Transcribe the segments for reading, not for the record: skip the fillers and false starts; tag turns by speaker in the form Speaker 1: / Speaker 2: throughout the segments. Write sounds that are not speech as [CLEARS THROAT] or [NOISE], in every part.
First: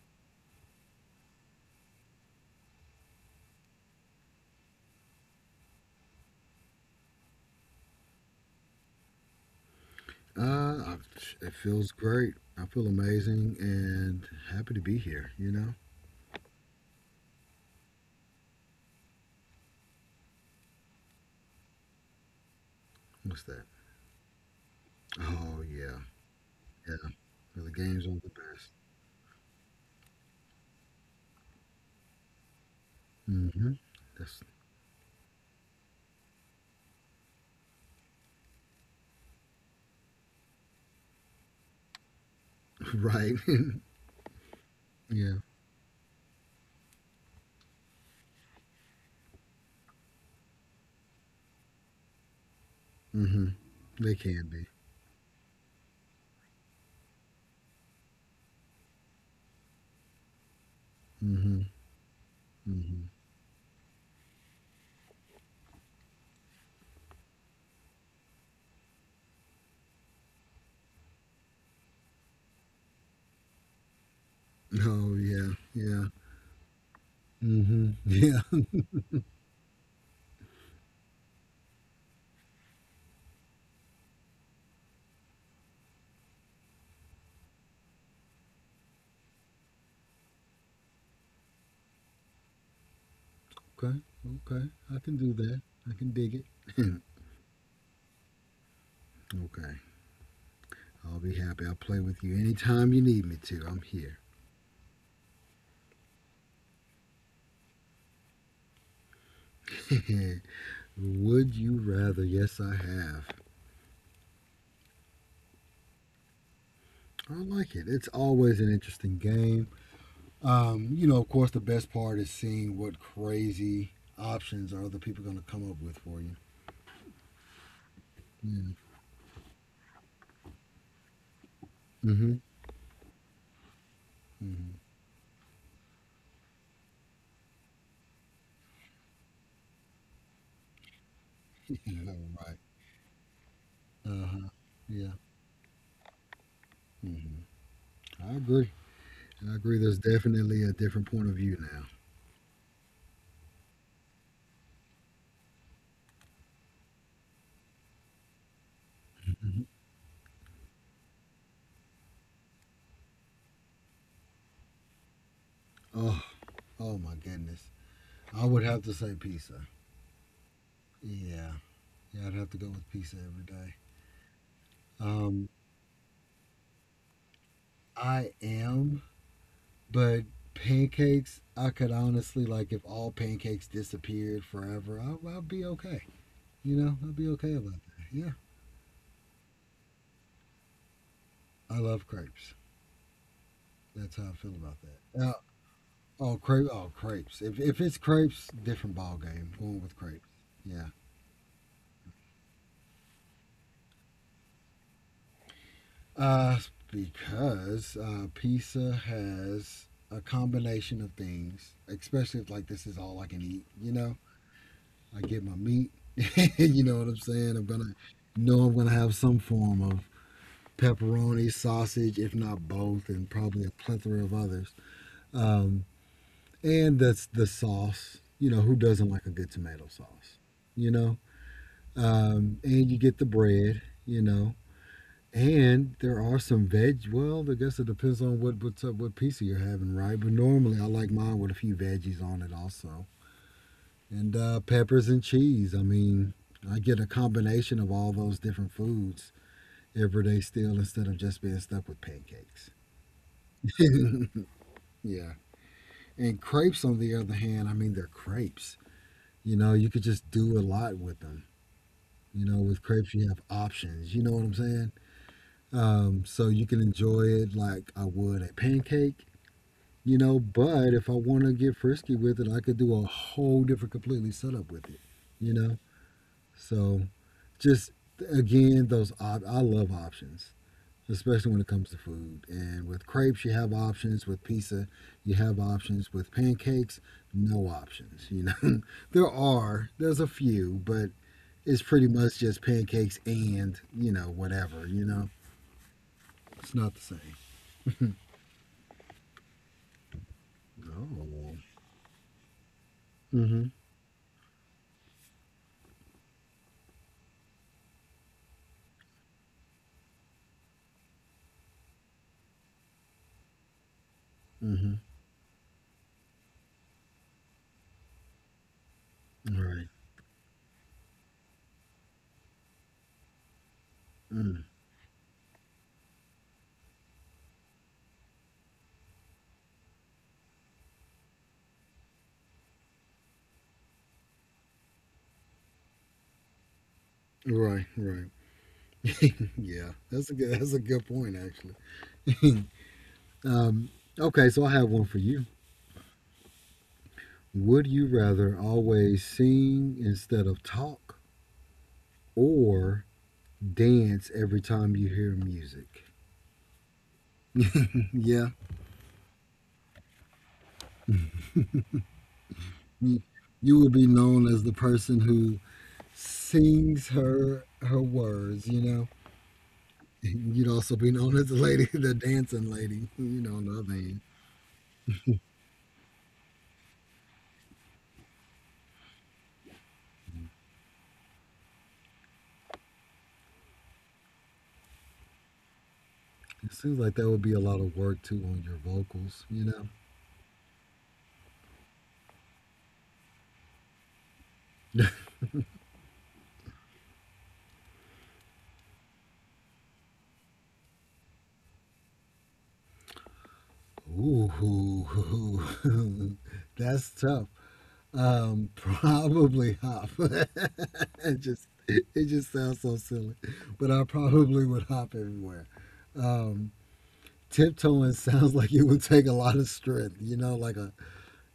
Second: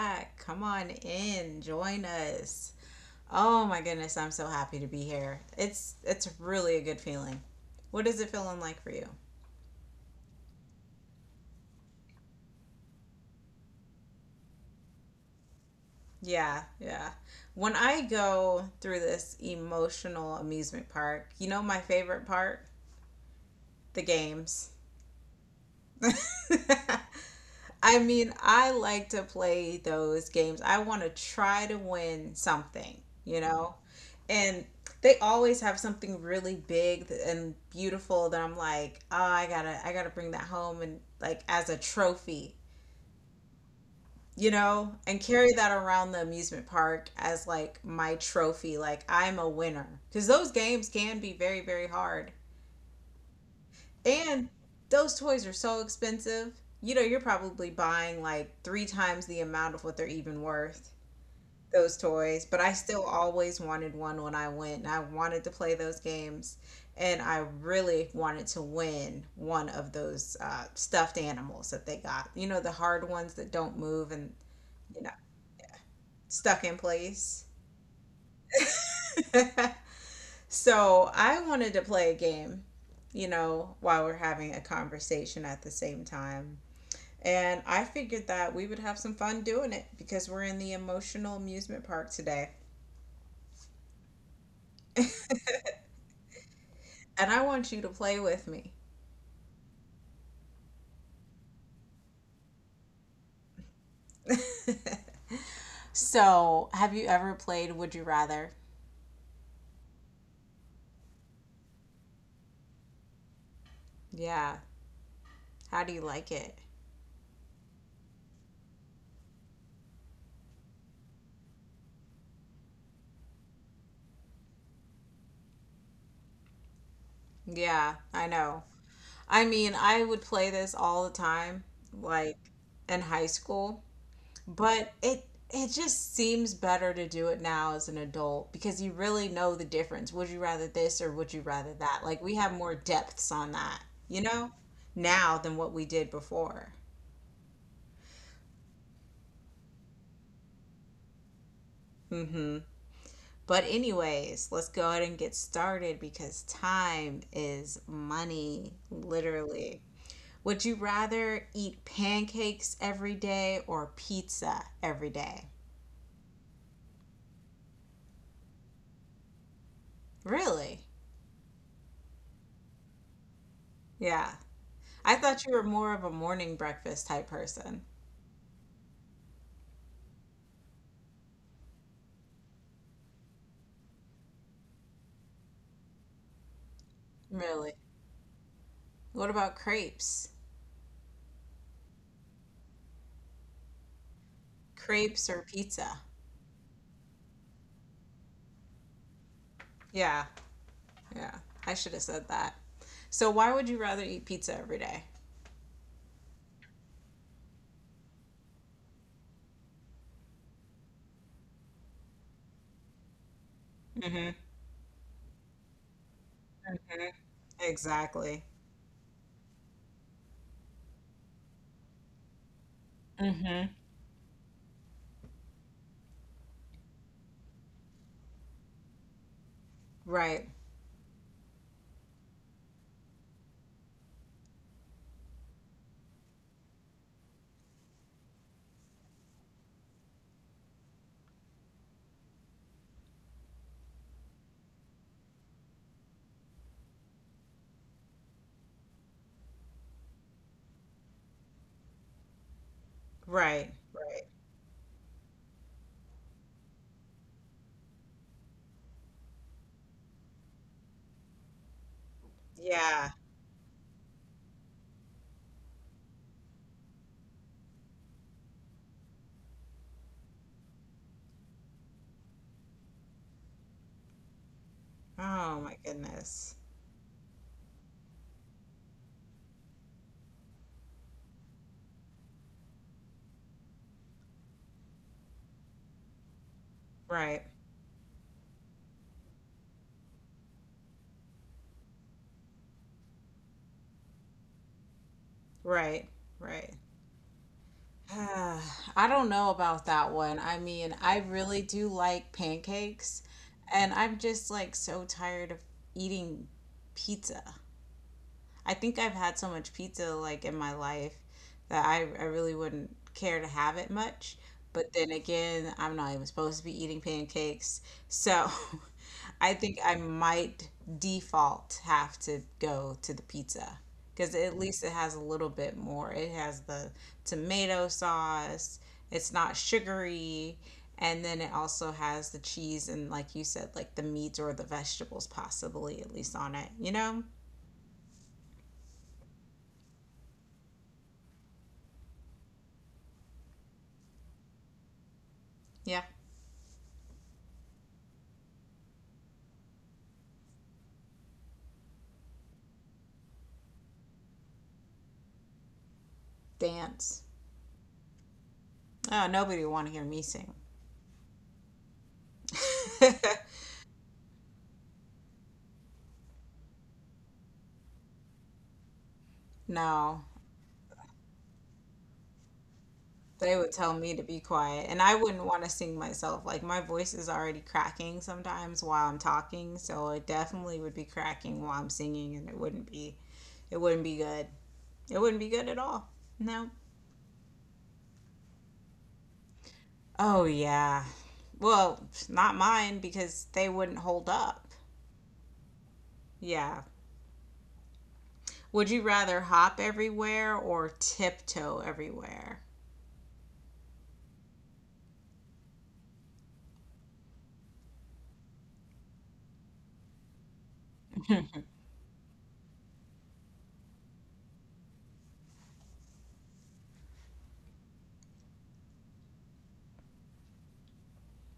Speaker 1: back. Come on in. Join us. Oh my goodness, I'm so happy to be here. It's really a good feeling. What is it feeling like for you?
Speaker 2: Uh, it feels great. I feel amazing and happy to be here. You know,
Speaker 1: Yeah, yeah. When I go through this emotional amusement park, you know my favorite part?
Speaker 2: what's that?
Speaker 1: The games.
Speaker 2: Oh yeah, yeah. So the
Speaker 1: [LAUGHS] I
Speaker 2: games are the
Speaker 1: mean,
Speaker 2: best.
Speaker 1: I like to play those games. I want to try to win something, you
Speaker 2: Mm-hmm.
Speaker 1: know?
Speaker 2: That's
Speaker 1: And they always have something really big and beautiful that I'm like, "Oh, I got to bring that home and like as a trophy."
Speaker 2: [LAUGHS] right. [LAUGHS]
Speaker 1: You know, and
Speaker 2: yeah.
Speaker 1: carry that around the amusement park as like my trophy, like I'm a winner. Cuz those games can be very very hard.
Speaker 2: Mm-hmm. They can
Speaker 1: And
Speaker 2: be.
Speaker 1: those toys are so expensive. You know, you're probably buying like three times the amount of what they're even worth,
Speaker 2: Mm-hmm.
Speaker 1: those toys. But I
Speaker 2: Mm-hmm.
Speaker 1: still always wanted one when I went, and I wanted to play those games. And I really wanted to win one of those stuffed animals that they got. You know, the hard ones that don't move and, you know,
Speaker 2: Oh yeah, yeah.
Speaker 1: stuck in place.
Speaker 2: Mm-hmm. Yeah. [LAUGHS]
Speaker 1: [LAUGHS] So I wanted to play a game, you know, while we're having a conversation at the same time. And I figured that we would have some fun doing it because we're in the emotional amusement park today.
Speaker 2: Okay. Okay. I can do that. I can dig it. [LAUGHS]
Speaker 1: And I want you to play with me.
Speaker 2: okay. I'll be happy. I'll play with you anytime you need me to. I'm here.
Speaker 1: So, have you ever played Would You Rather?
Speaker 2: [LAUGHS] Would you rather? Yes, I have.
Speaker 1: Yeah. How do you like it?
Speaker 2: I like it. It's always an interesting game. You know, of course, the best part is seeing what crazy options are other people going to come up with for you.
Speaker 1: Yeah, I know.
Speaker 2: Yeah.
Speaker 1: I mean, I would play this all the time,
Speaker 2: hmm
Speaker 1: like in high school,
Speaker 2: Mm-hmm.
Speaker 1: but it just seems better to do it now as an adult because you really know the difference. Would you rather this or would you rather
Speaker 2: [LAUGHS]
Speaker 1: that?
Speaker 2: Yeah,
Speaker 1: Like we have
Speaker 2: right.
Speaker 1: more depths on that, you
Speaker 2: Uh huh.
Speaker 1: know,
Speaker 2: Yeah.
Speaker 1: now than what we did before.
Speaker 2: Mm-hmm. I agree. I agree. There's definitely a different point of view now.
Speaker 1: Mhm. But anyways, let's go ahead and get started because time is money,
Speaker 2: Mhm.
Speaker 1: literally. Would you rather eat pancakes every day or pizza every day?
Speaker 2: Oh, oh my goodness. I would have to say pizza.
Speaker 1: Really?
Speaker 2: Yeah. Yeah, I'd have to go with pizza every day.
Speaker 1: Yeah. I thought
Speaker 2: Um,
Speaker 1: you were more of a morning breakfast type person.
Speaker 2: I am. But pancakes, I could honestly like if all pancakes disappeared forever, I'd be okay. You know, I'd be okay about
Speaker 1: Really?
Speaker 2: that. Yeah,
Speaker 1: What about crepes?
Speaker 2: I love crepes. That's how I feel about that.
Speaker 1: Crepes or pizza?
Speaker 2: Oh, crepes. If it's crepes, different ball game. Going with
Speaker 1: Yeah,
Speaker 2: crepes. Yeah.
Speaker 1: yeah. I should have said that. So why would you rather eat pizza every day?
Speaker 2: Uh, because pizza has a combination of things, especially if like this is all I can eat. You know,
Speaker 1: Mm-hmm.
Speaker 2: I get my meat. [LAUGHS] you know what
Speaker 1: Mm-hmm.
Speaker 2: I'm saying? I'm gonna
Speaker 1: Exactly.
Speaker 2: know I'm gonna have some form of pepperoni, sausage, if not both, and probably
Speaker 1: Mm-hmm.
Speaker 2: a plethora of others. Um, and that's the sauce. You know, who doesn't like a good tomato sauce?
Speaker 1: Right.
Speaker 2: You know, and you get the bread. You know, and there are some veg. Well, I guess it depends on what's up, what pizza you're having, right? But normally, I like mine with a few veggies on it also, and peppers and cheese. I mean, I get a combination of all those different foods every day still instead of just being stuck with pancakes.
Speaker 1: Right. Right.
Speaker 2: [LAUGHS] Yeah. And crepes, on the other hand, I mean, they're crepes. You know, you could just do a lot with them. You know, with
Speaker 1: Yeah.
Speaker 2: crepes, you have options. You know what I'm saying? So you can enjoy it like I would a pancake, you know, but if I want to get frisky with it, I could do a whole different, completely setup with it, you
Speaker 1: Oh
Speaker 2: know?
Speaker 1: my goodness.
Speaker 2: So just Again, I love options, especially when it comes to food. And with crepes, you have options. With pizza, you have options. With pancakes,
Speaker 1: Right.
Speaker 2: no options. You know, [LAUGHS] there's a few, but it's pretty much just pancakes and, you know, whatever, you know,
Speaker 1: Right.
Speaker 2: it's
Speaker 1: Right.
Speaker 2: not the
Speaker 1: [SIGHS]
Speaker 2: same.
Speaker 1: Ah, I don't know about that one. I mean, I
Speaker 2: Oh.
Speaker 1: really do like pancakes,
Speaker 2: Mm-hmm.
Speaker 1: and I'm just like so tired of eating pizza. I think I've had so much pizza like in my life that I really wouldn't care to have it much.
Speaker 2: Mm-hmm.
Speaker 1: But then again, I'm not even supposed to be eating pancakes. So [LAUGHS] I
Speaker 2: All
Speaker 1: think
Speaker 2: right.
Speaker 1: I might default have to go to the pizza because at
Speaker 2: Mm.
Speaker 1: least it has a little bit more. It has the tomato sauce, it's not sugary. And then it also has the cheese and, like you said, like the meat or the vegetables, possibly at least on it, you know?
Speaker 2: Right, right. [LAUGHS] yeah, That's a good point, actually. [LAUGHS] um, okay, so I have one for you.
Speaker 1: Yeah.
Speaker 2: Would you rather always sing instead of talk, or dance every time you hear music?
Speaker 1: Dance.
Speaker 2: [LAUGHS] Yeah,
Speaker 1: Oh, nobody would want to hear me sing.
Speaker 2: you,
Speaker 1: [LAUGHS]
Speaker 2: you will be known as the person who sings her words. You know, [LAUGHS]
Speaker 1: No,
Speaker 2: you'd also be known as the lady, [LAUGHS] the dancing lady. You
Speaker 1: they
Speaker 2: know, on
Speaker 1: would
Speaker 2: the other
Speaker 1: tell me
Speaker 2: hand,
Speaker 1: to be quiet, and I wouldn't want to sing myself. Like my voice is already cracking sometimes while I'm talking, so it definitely would be cracking while I'm singing, and it wouldn't be good. It wouldn't be good at all. No.
Speaker 2: it seems like that would be a lot of work too on your vocals. You know,
Speaker 1: Oh yeah. Well, not mine because they wouldn't hold up. Yeah. Would you rather hop everywhere or tiptoe everywhere?
Speaker 2: ooh, [LAUGHS] that's tough. Probably hop. [LAUGHS] It just sounds so silly, but I probably would hop everywhere. Um, Tiptoeing sounds like it would take a lot of strength, you know, like a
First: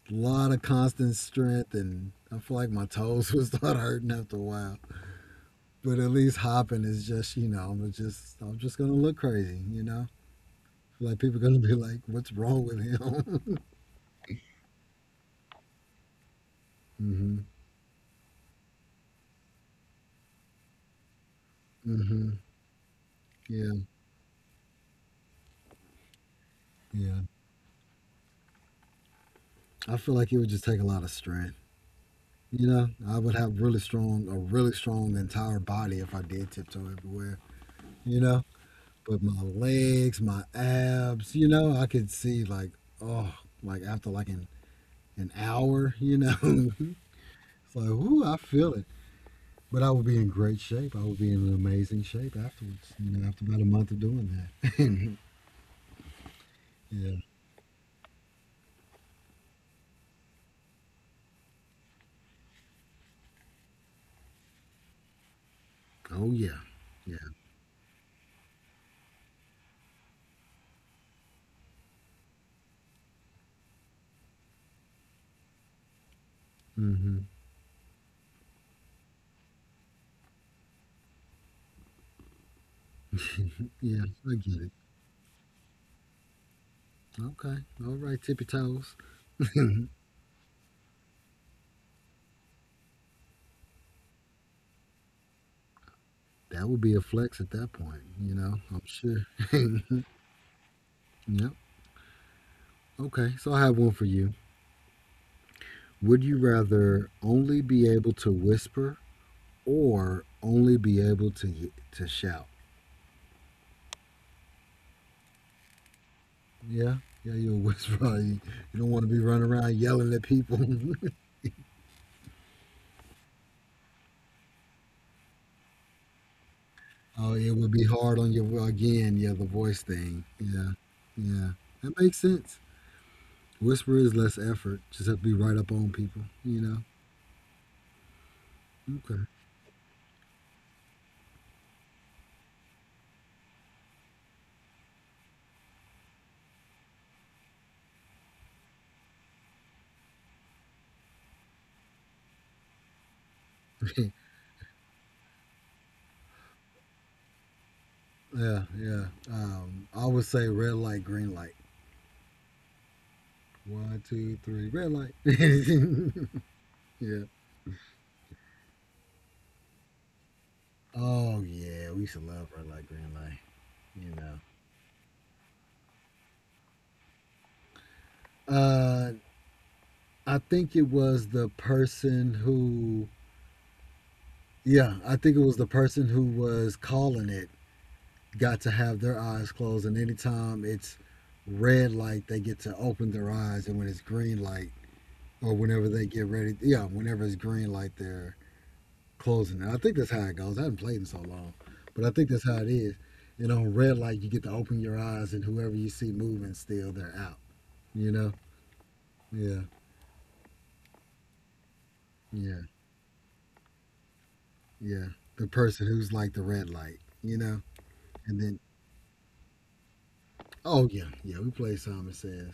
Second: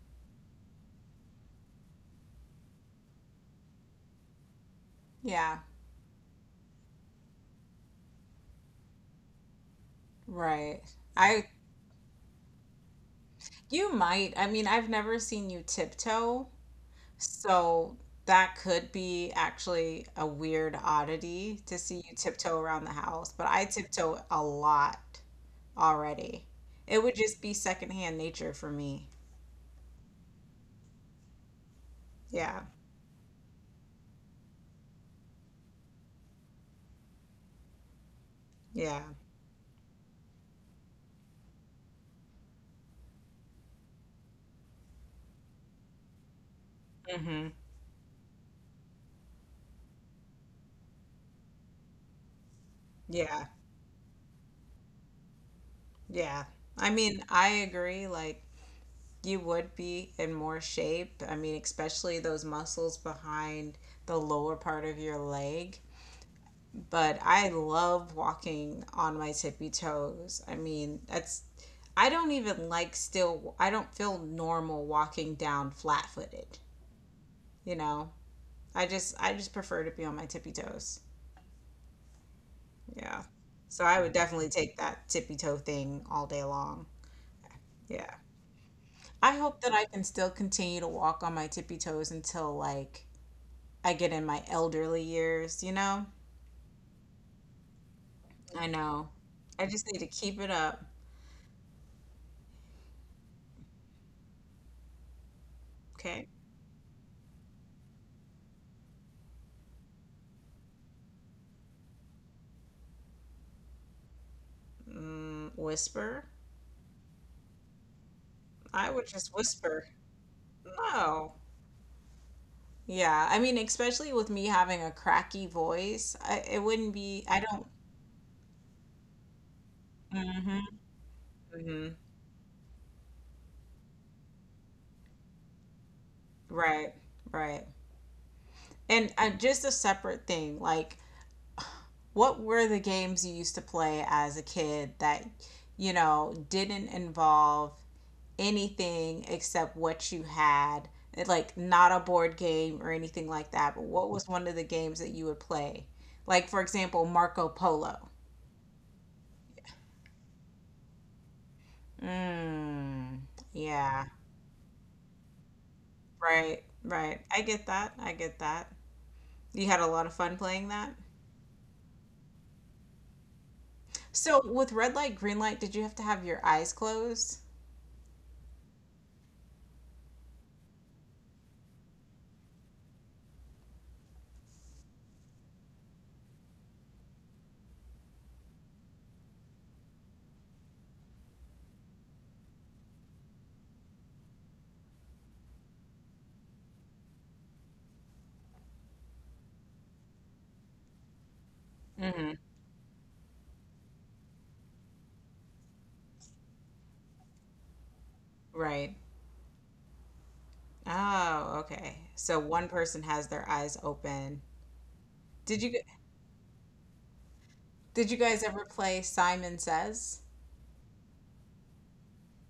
Speaker 2: lot of constant strength. And I feel like my toes [LAUGHS] would start hurting after a while.
Speaker 1: Yeah.
Speaker 2: But at least hopping is just, you know, I'm just going to look crazy, you know?
Speaker 1: Right.
Speaker 2: Like people
Speaker 1: I
Speaker 2: going to be like, what's wrong with him? [LAUGHS]
Speaker 1: You might. I mean, I've never seen you tiptoe,
Speaker 2: mm hmm
Speaker 1: so that could be actually a weird oddity to
Speaker 2: mm
Speaker 1: see you
Speaker 2: hmm
Speaker 1: tiptoe around the house, but I
Speaker 2: Yeah.
Speaker 1: tiptoe a lot already. It would
Speaker 2: Yeah.
Speaker 1: just be secondhand nature for me.
Speaker 2: I feel like it would just take a lot of strength.
Speaker 1: Yeah.
Speaker 2: You know, I would have really strong, a really strong entire body if I did tiptoe everywhere. You know,
Speaker 1: Yeah.
Speaker 2: but my legs, my abs, you know, I could see like, oh, like an hour, you know, [LAUGHS] it's
Speaker 1: Mm-hmm.
Speaker 2: like, ooh, I feel it. But I would be in great shape. I would be in amazing shape afterwards, you know, after
Speaker 1: Yeah.
Speaker 2: about a month of doing that. [LAUGHS]
Speaker 1: Yeah. I
Speaker 2: yeah.
Speaker 1: mean, I agree. Like, you would be in more shape. I mean, especially those muscles behind the lower part of your leg,
Speaker 2: Oh, yeah. Yeah.
Speaker 1: but I love walking on my tippy toes. I mean, that's I don't even like still I don't feel normal walking down flat-footed,
Speaker 2: hmm
Speaker 1: you know. I just prefer to be on my tippy toes. Yeah.
Speaker 2: [LAUGHS]
Speaker 1: So
Speaker 2: yeah,
Speaker 1: I would
Speaker 2: I
Speaker 1: definitely
Speaker 2: get it.
Speaker 1: take that tippy toe thing all day long.
Speaker 2: Okay. All right,
Speaker 1: Yeah.
Speaker 2: tippy toes. [LAUGHS]
Speaker 1: I hope that
Speaker 2: that
Speaker 1: I can still continue to walk on my tippy toes until like I get in my elderly years, you know?
Speaker 2: would be a flex at that point, you know,
Speaker 1: I
Speaker 2: I'm
Speaker 1: know.
Speaker 2: sure.
Speaker 1: I just
Speaker 2: [LAUGHS]
Speaker 1: need to keep it up.
Speaker 2: yep. Okay, so I have one for you. Would
Speaker 1: Okay.
Speaker 2: you rather only be able to whisper or only be able to shout?
Speaker 1: Mm, whisper.
Speaker 2: Yeah, yeah, you're a [LAUGHS] You, you don't
Speaker 1: I
Speaker 2: want to
Speaker 1: would
Speaker 2: be
Speaker 1: just
Speaker 2: running around
Speaker 1: whisper.
Speaker 2: yelling at people. [LAUGHS]
Speaker 1: No. Yeah, I mean, especially with me having a cracky voice, it wouldn't be,
Speaker 2: oh,
Speaker 1: I
Speaker 2: it would
Speaker 1: don't.
Speaker 2: be hard on your again. Yeah, the voice thing. Yeah,
Speaker 1: hmm
Speaker 2: yeah, that
Speaker 1: hmm
Speaker 2: makes sense. Whisper is less effort. Just have to be right up on people. You
Speaker 1: Right, right. And
Speaker 2: know.
Speaker 1: just a separate thing, like, what were the games you used to play as a kid that, you know, didn't involve anything except what you had? Like, not a board game or anything like that, but
Speaker 2: Okay.
Speaker 1: what was one of the games that you would play? Like, for example, Marco Polo.
Speaker 2: [LAUGHS] yeah, yeah. I would say red light, green light.
Speaker 1: Mm,
Speaker 2: One,
Speaker 1: yeah,
Speaker 2: two, three, red light.
Speaker 1: right,
Speaker 2: [LAUGHS] yeah.
Speaker 1: right. I get that. I get that. You had a lot of fun playing that.
Speaker 2: Oh yeah, we used to love red light, green light. You know,
Speaker 1: So with red light, green light, did you have to have your eyes closed?
Speaker 2: uh, I think it was the person who, yeah, I think it was the person who was calling it got to have their eyes closed, and anytime it's red light, they get to open their eyes, and when it's green light, or whenever they get ready, yeah, whenever it's green light, they're closing it. I think that's how it goes. I haven't played in so long, but I think
Speaker 1: Hmm.
Speaker 2: that's how it is. And on red light, you get to open your eyes, and whoever you see moving, still they're out. You know,
Speaker 1: Right.
Speaker 2: yeah.
Speaker 1: Oh, okay. So
Speaker 2: Yeah,
Speaker 1: one person has their eyes open.
Speaker 2: yeah. The
Speaker 1: Did you g-
Speaker 2: person who's like the red light, you know?
Speaker 1: did you
Speaker 2: And
Speaker 1: guys
Speaker 2: then,
Speaker 1: ever play Simon Says?
Speaker 2: oh, yeah, yeah, we play Simon Says.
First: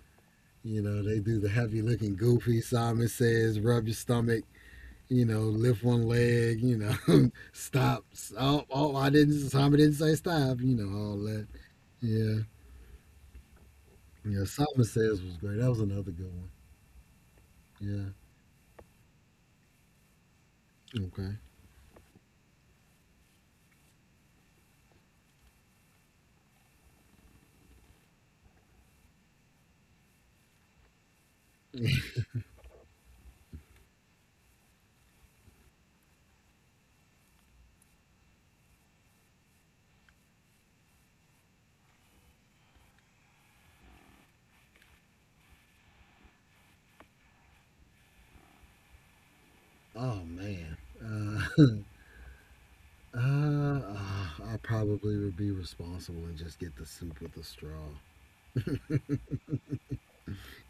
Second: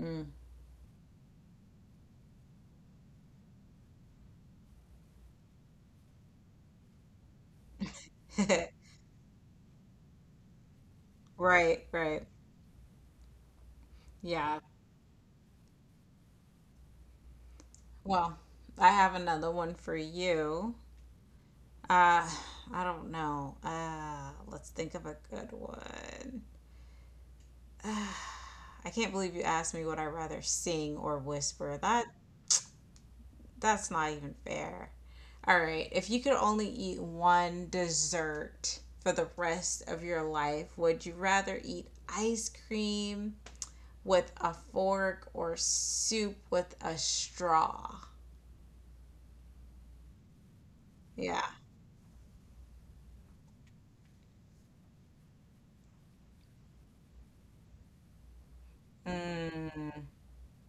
Speaker 1: Mm.
Speaker 2: You know, they do the heavy looking goofy Simon Says, rub your stomach, you know, lift one leg, you know, [LAUGHS] stop. Oh,
Speaker 1: [LAUGHS]
Speaker 2: oh, I didn't, Simon didn't say stop, you know, all that.
Speaker 1: Right, right.
Speaker 2: Yeah, yeah,
Speaker 1: Yeah.
Speaker 2: Simon Says was great. That was another good one. Yeah,
Speaker 1: Well, I have another one for you.
Speaker 2: okay.
Speaker 1: Uh, I don't know. Let's think of a good one. I can't believe you asked me would I rather sing or whisper.
Speaker 2: [LAUGHS]
Speaker 1: That's not even fair. All right, if you could only eat one dessert for the rest of your life, would you rather eat ice cream with a fork or soup with a straw?
Speaker 2: Oh, man.
Speaker 1: Yeah.
Speaker 2: Uh, [LAUGHS] I probably would be responsible and just get the soup with the straw.
Speaker 1: Mm,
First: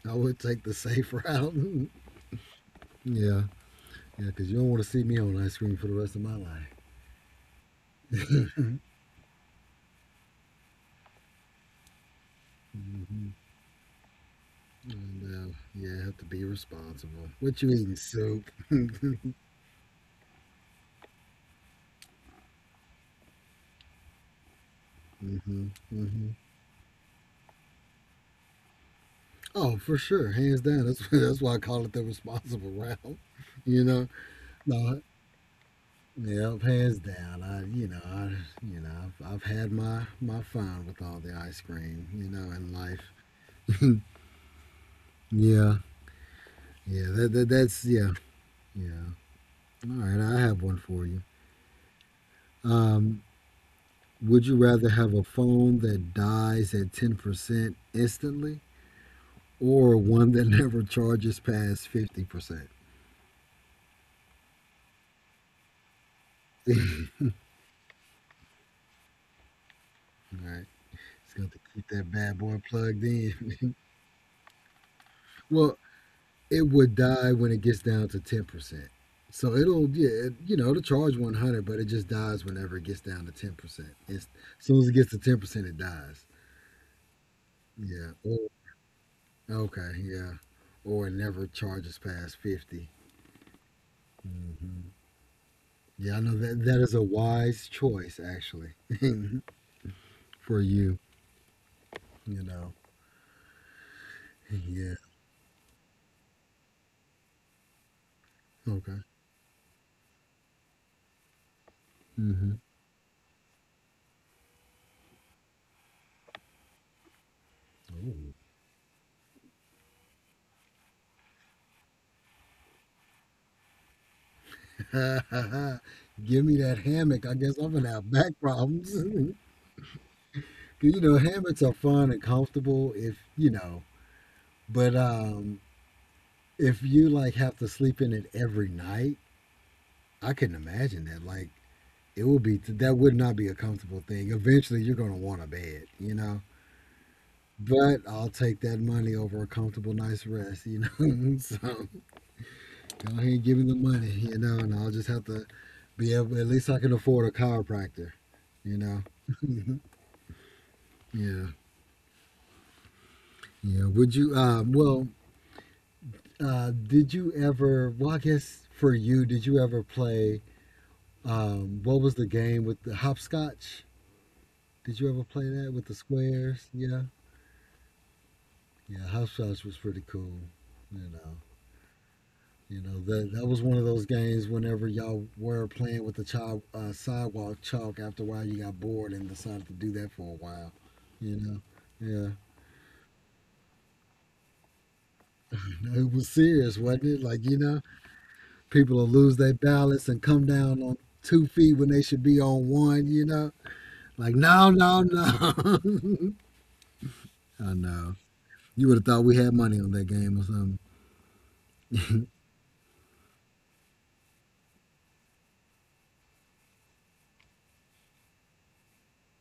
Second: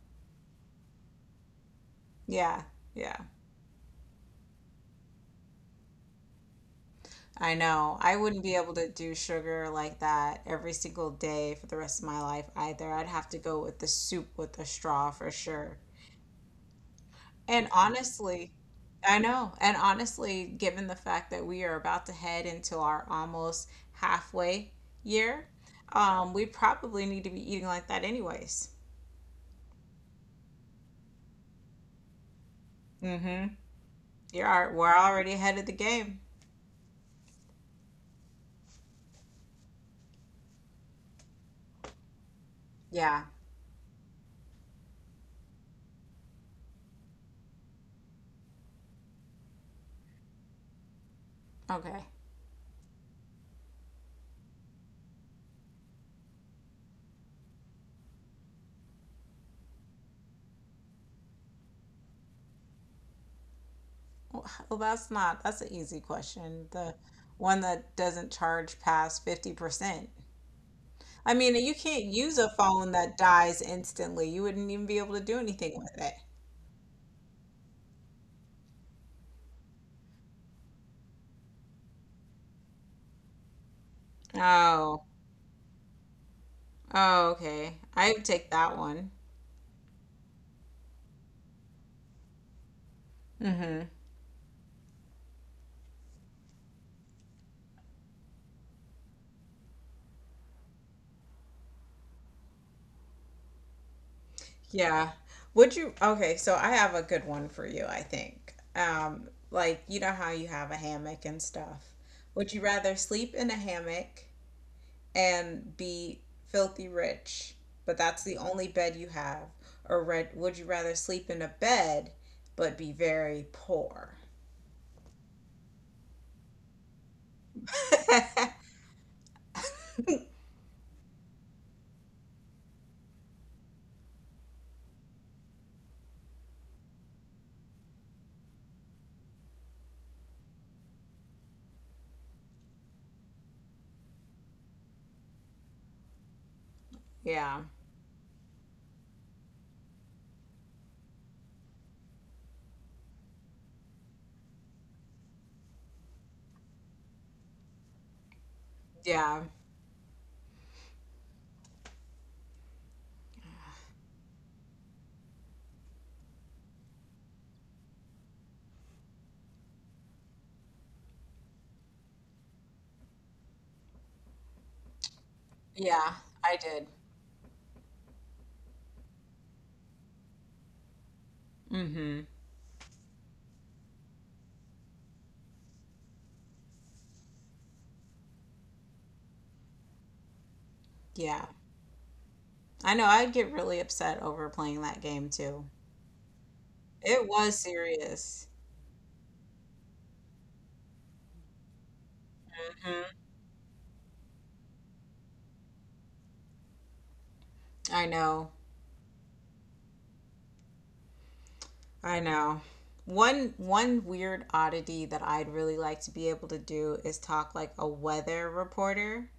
Speaker 2: I would take the safe route. [LAUGHS]
Speaker 1: yeah. Yeah.
Speaker 2: yeah, yeah, because you don't want to see me on ice cream for the rest of my life.
Speaker 1: I know. I wouldn't be able to
Speaker 2: [LAUGHS]
Speaker 1: do sugar like that every single day for the rest of my life either. I'd have
Speaker 2: hmm
Speaker 1: to go with the soup with a straw for
Speaker 2: And,
Speaker 1: sure.
Speaker 2: yeah, I have to be responsible. What
Speaker 1: And
Speaker 2: you eating? Soup.
Speaker 1: honestly,
Speaker 2: [LAUGHS] hmm
Speaker 1: I know. And honestly, given the fact that we are about to head into our almost halfway year,
Speaker 2: hmm
Speaker 1: we probably need to be eating like that anyways.
Speaker 2: Oh, for sure, hands down. That's [LAUGHS] that's why I call it the responsible route. [LAUGHS]
Speaker 1: Mm-hmm.
Speaker 2: You know,
Speaker 1: We're
Speaker 2: no,
Speaker 1: already ahead of the game.
Speaker 2: yeah, hands down. I, you know, I've had my fun with all the ice cream, you know, in
Speaker 1: Yeah.
Speaker 2: life. [LAUGHS] Yeah, that's yeah, yeah. All right, I have one for you.
Speaker 1: Okay.
Speaker 2: Um, would you rather have a phone that dies at 10% instantly or one that [LAUGHS] never charges past 50%?
Speaker 1: Well, [LAUGHS] well, that's not, that's an easy question.
Speaker 2: [LAUGHS]
Speaker 1: The
Speaker 2: All
Speaker 1: one that doesn't charge past 50%.
Speaker 2: right, it's
Speaker 1: I
Speaker 2: going [LAUGHS]
Speaker 1: mean,
Speaker 2: to
Speaker 1: you
Speaker 2: keep
Speaker 1: can't
Speaker 2: that bad
Speaker 1: use a
Speaker 2: boy
Speaker 1: phone
Speaker 2: plugged
Speaker 1: that dies
Speaker 2: in.
Speaker 1: instantly. You wouldn't even be able to do
Speaker 2: [LAUGHS]
Speaker 1: anything
Speaker 2: well,
Speaker 1: with it.
Speaker 2: it would die when it gets down to 10%. So it'll, yeah, you know, it'll charge 100, but it just dies whenever it gets down to 10%. As soon as it
Speaker 1: Oh.
Speaker 2: gets to 10%, it dies.
Speaker 1: Oh, okay.
Speaker 2: Yeah.
Speaker 1: I would take that one.
Speaker 2: Okay, yeah. Or it never charges past 50.
Speaker 1: Mm-hmm.
Speaker 2: Hmm Yeah, I know that that is a wise choice actually [LAUGHS] for you. You know. Yeah.
Speaker 1: Yeah. Would you? Okay, so I have a good one for you, I think.
Speaker 2: Okay.
Speaker 1: Like, you know how you have a hammock and stuff.
Speaker 2: hmm
Speaker 1: Would you rather sleep in a hammock and be filthy rich, but that's
Speaker 2: Ooh.
Speaker 1: the only bed you have, or would you rather sleep in a bed but be very poor?
Speaker 2: [LAUGHS] Give me that hammock. I guess I'm gonna have back
Speaker 1: [LAUGHS]
Speaker 2: problems. [LAUGHS] 'Cause, you know, hammocks are fun and comfortable if you know, but if you like have to sleep in it every night, I couldn't imagine that. Like, it would be that would not be a comfortable thing. Eventually, you're gonna want a bed. You know.
Speaker 1: Yeah.
Speaker 2: But I'll take that money over a comfortable, nice rest, you know. [LAUGHS] so go ahead and give me the money, you know, and I'll just have to be able. At least I can afford a chiropractor, you know.
Speaker 1: Yeah.
Speaker 2: [LAUGHS] yeah, yeah. Would you? Well, did you ever? Well, I guess for you, did you ever play? What was the game with the hopscotch? Did you ever play that with the
Speaker 1: Yeah, I
Speaker 2: squares?
Speaker 1: did.
Speaker 2: Yeah, yeah. Hopscotch was pretty cool, you know.
Speaker 1: Mm-hmm.
Speaker 2: You know that was one of those games. Whenever y'all were playing with the child sidewalk chalk, after a while you got bored and decided to do that for a while. You
Speaker 1: Yeah.
Speaker 2: know, yeah.
Speaker 1: I know I'd get really upset over playing that game too.
Speaker 2: No, it was serious, wasn't it?
Speaker 1: It
Speaker 2: Like you
Speaker 1: was
Speaker 2: know,
Speaker 1: serious.
Speaker 2: people will lose their balance and come down on 2 feet when they should be on one.
Speaker 1: Hmm.
Speaker 2: You know, like no, no, no. [LAUGHS] I
Speaker 1: I
Speaker 2: know.
Speaker 1: know.
Speaker 2: You would have thought we had money on that game or something.
Speaker 1: I know. One weird oddity that I'd really like to be able to do is talk like a weather reporter.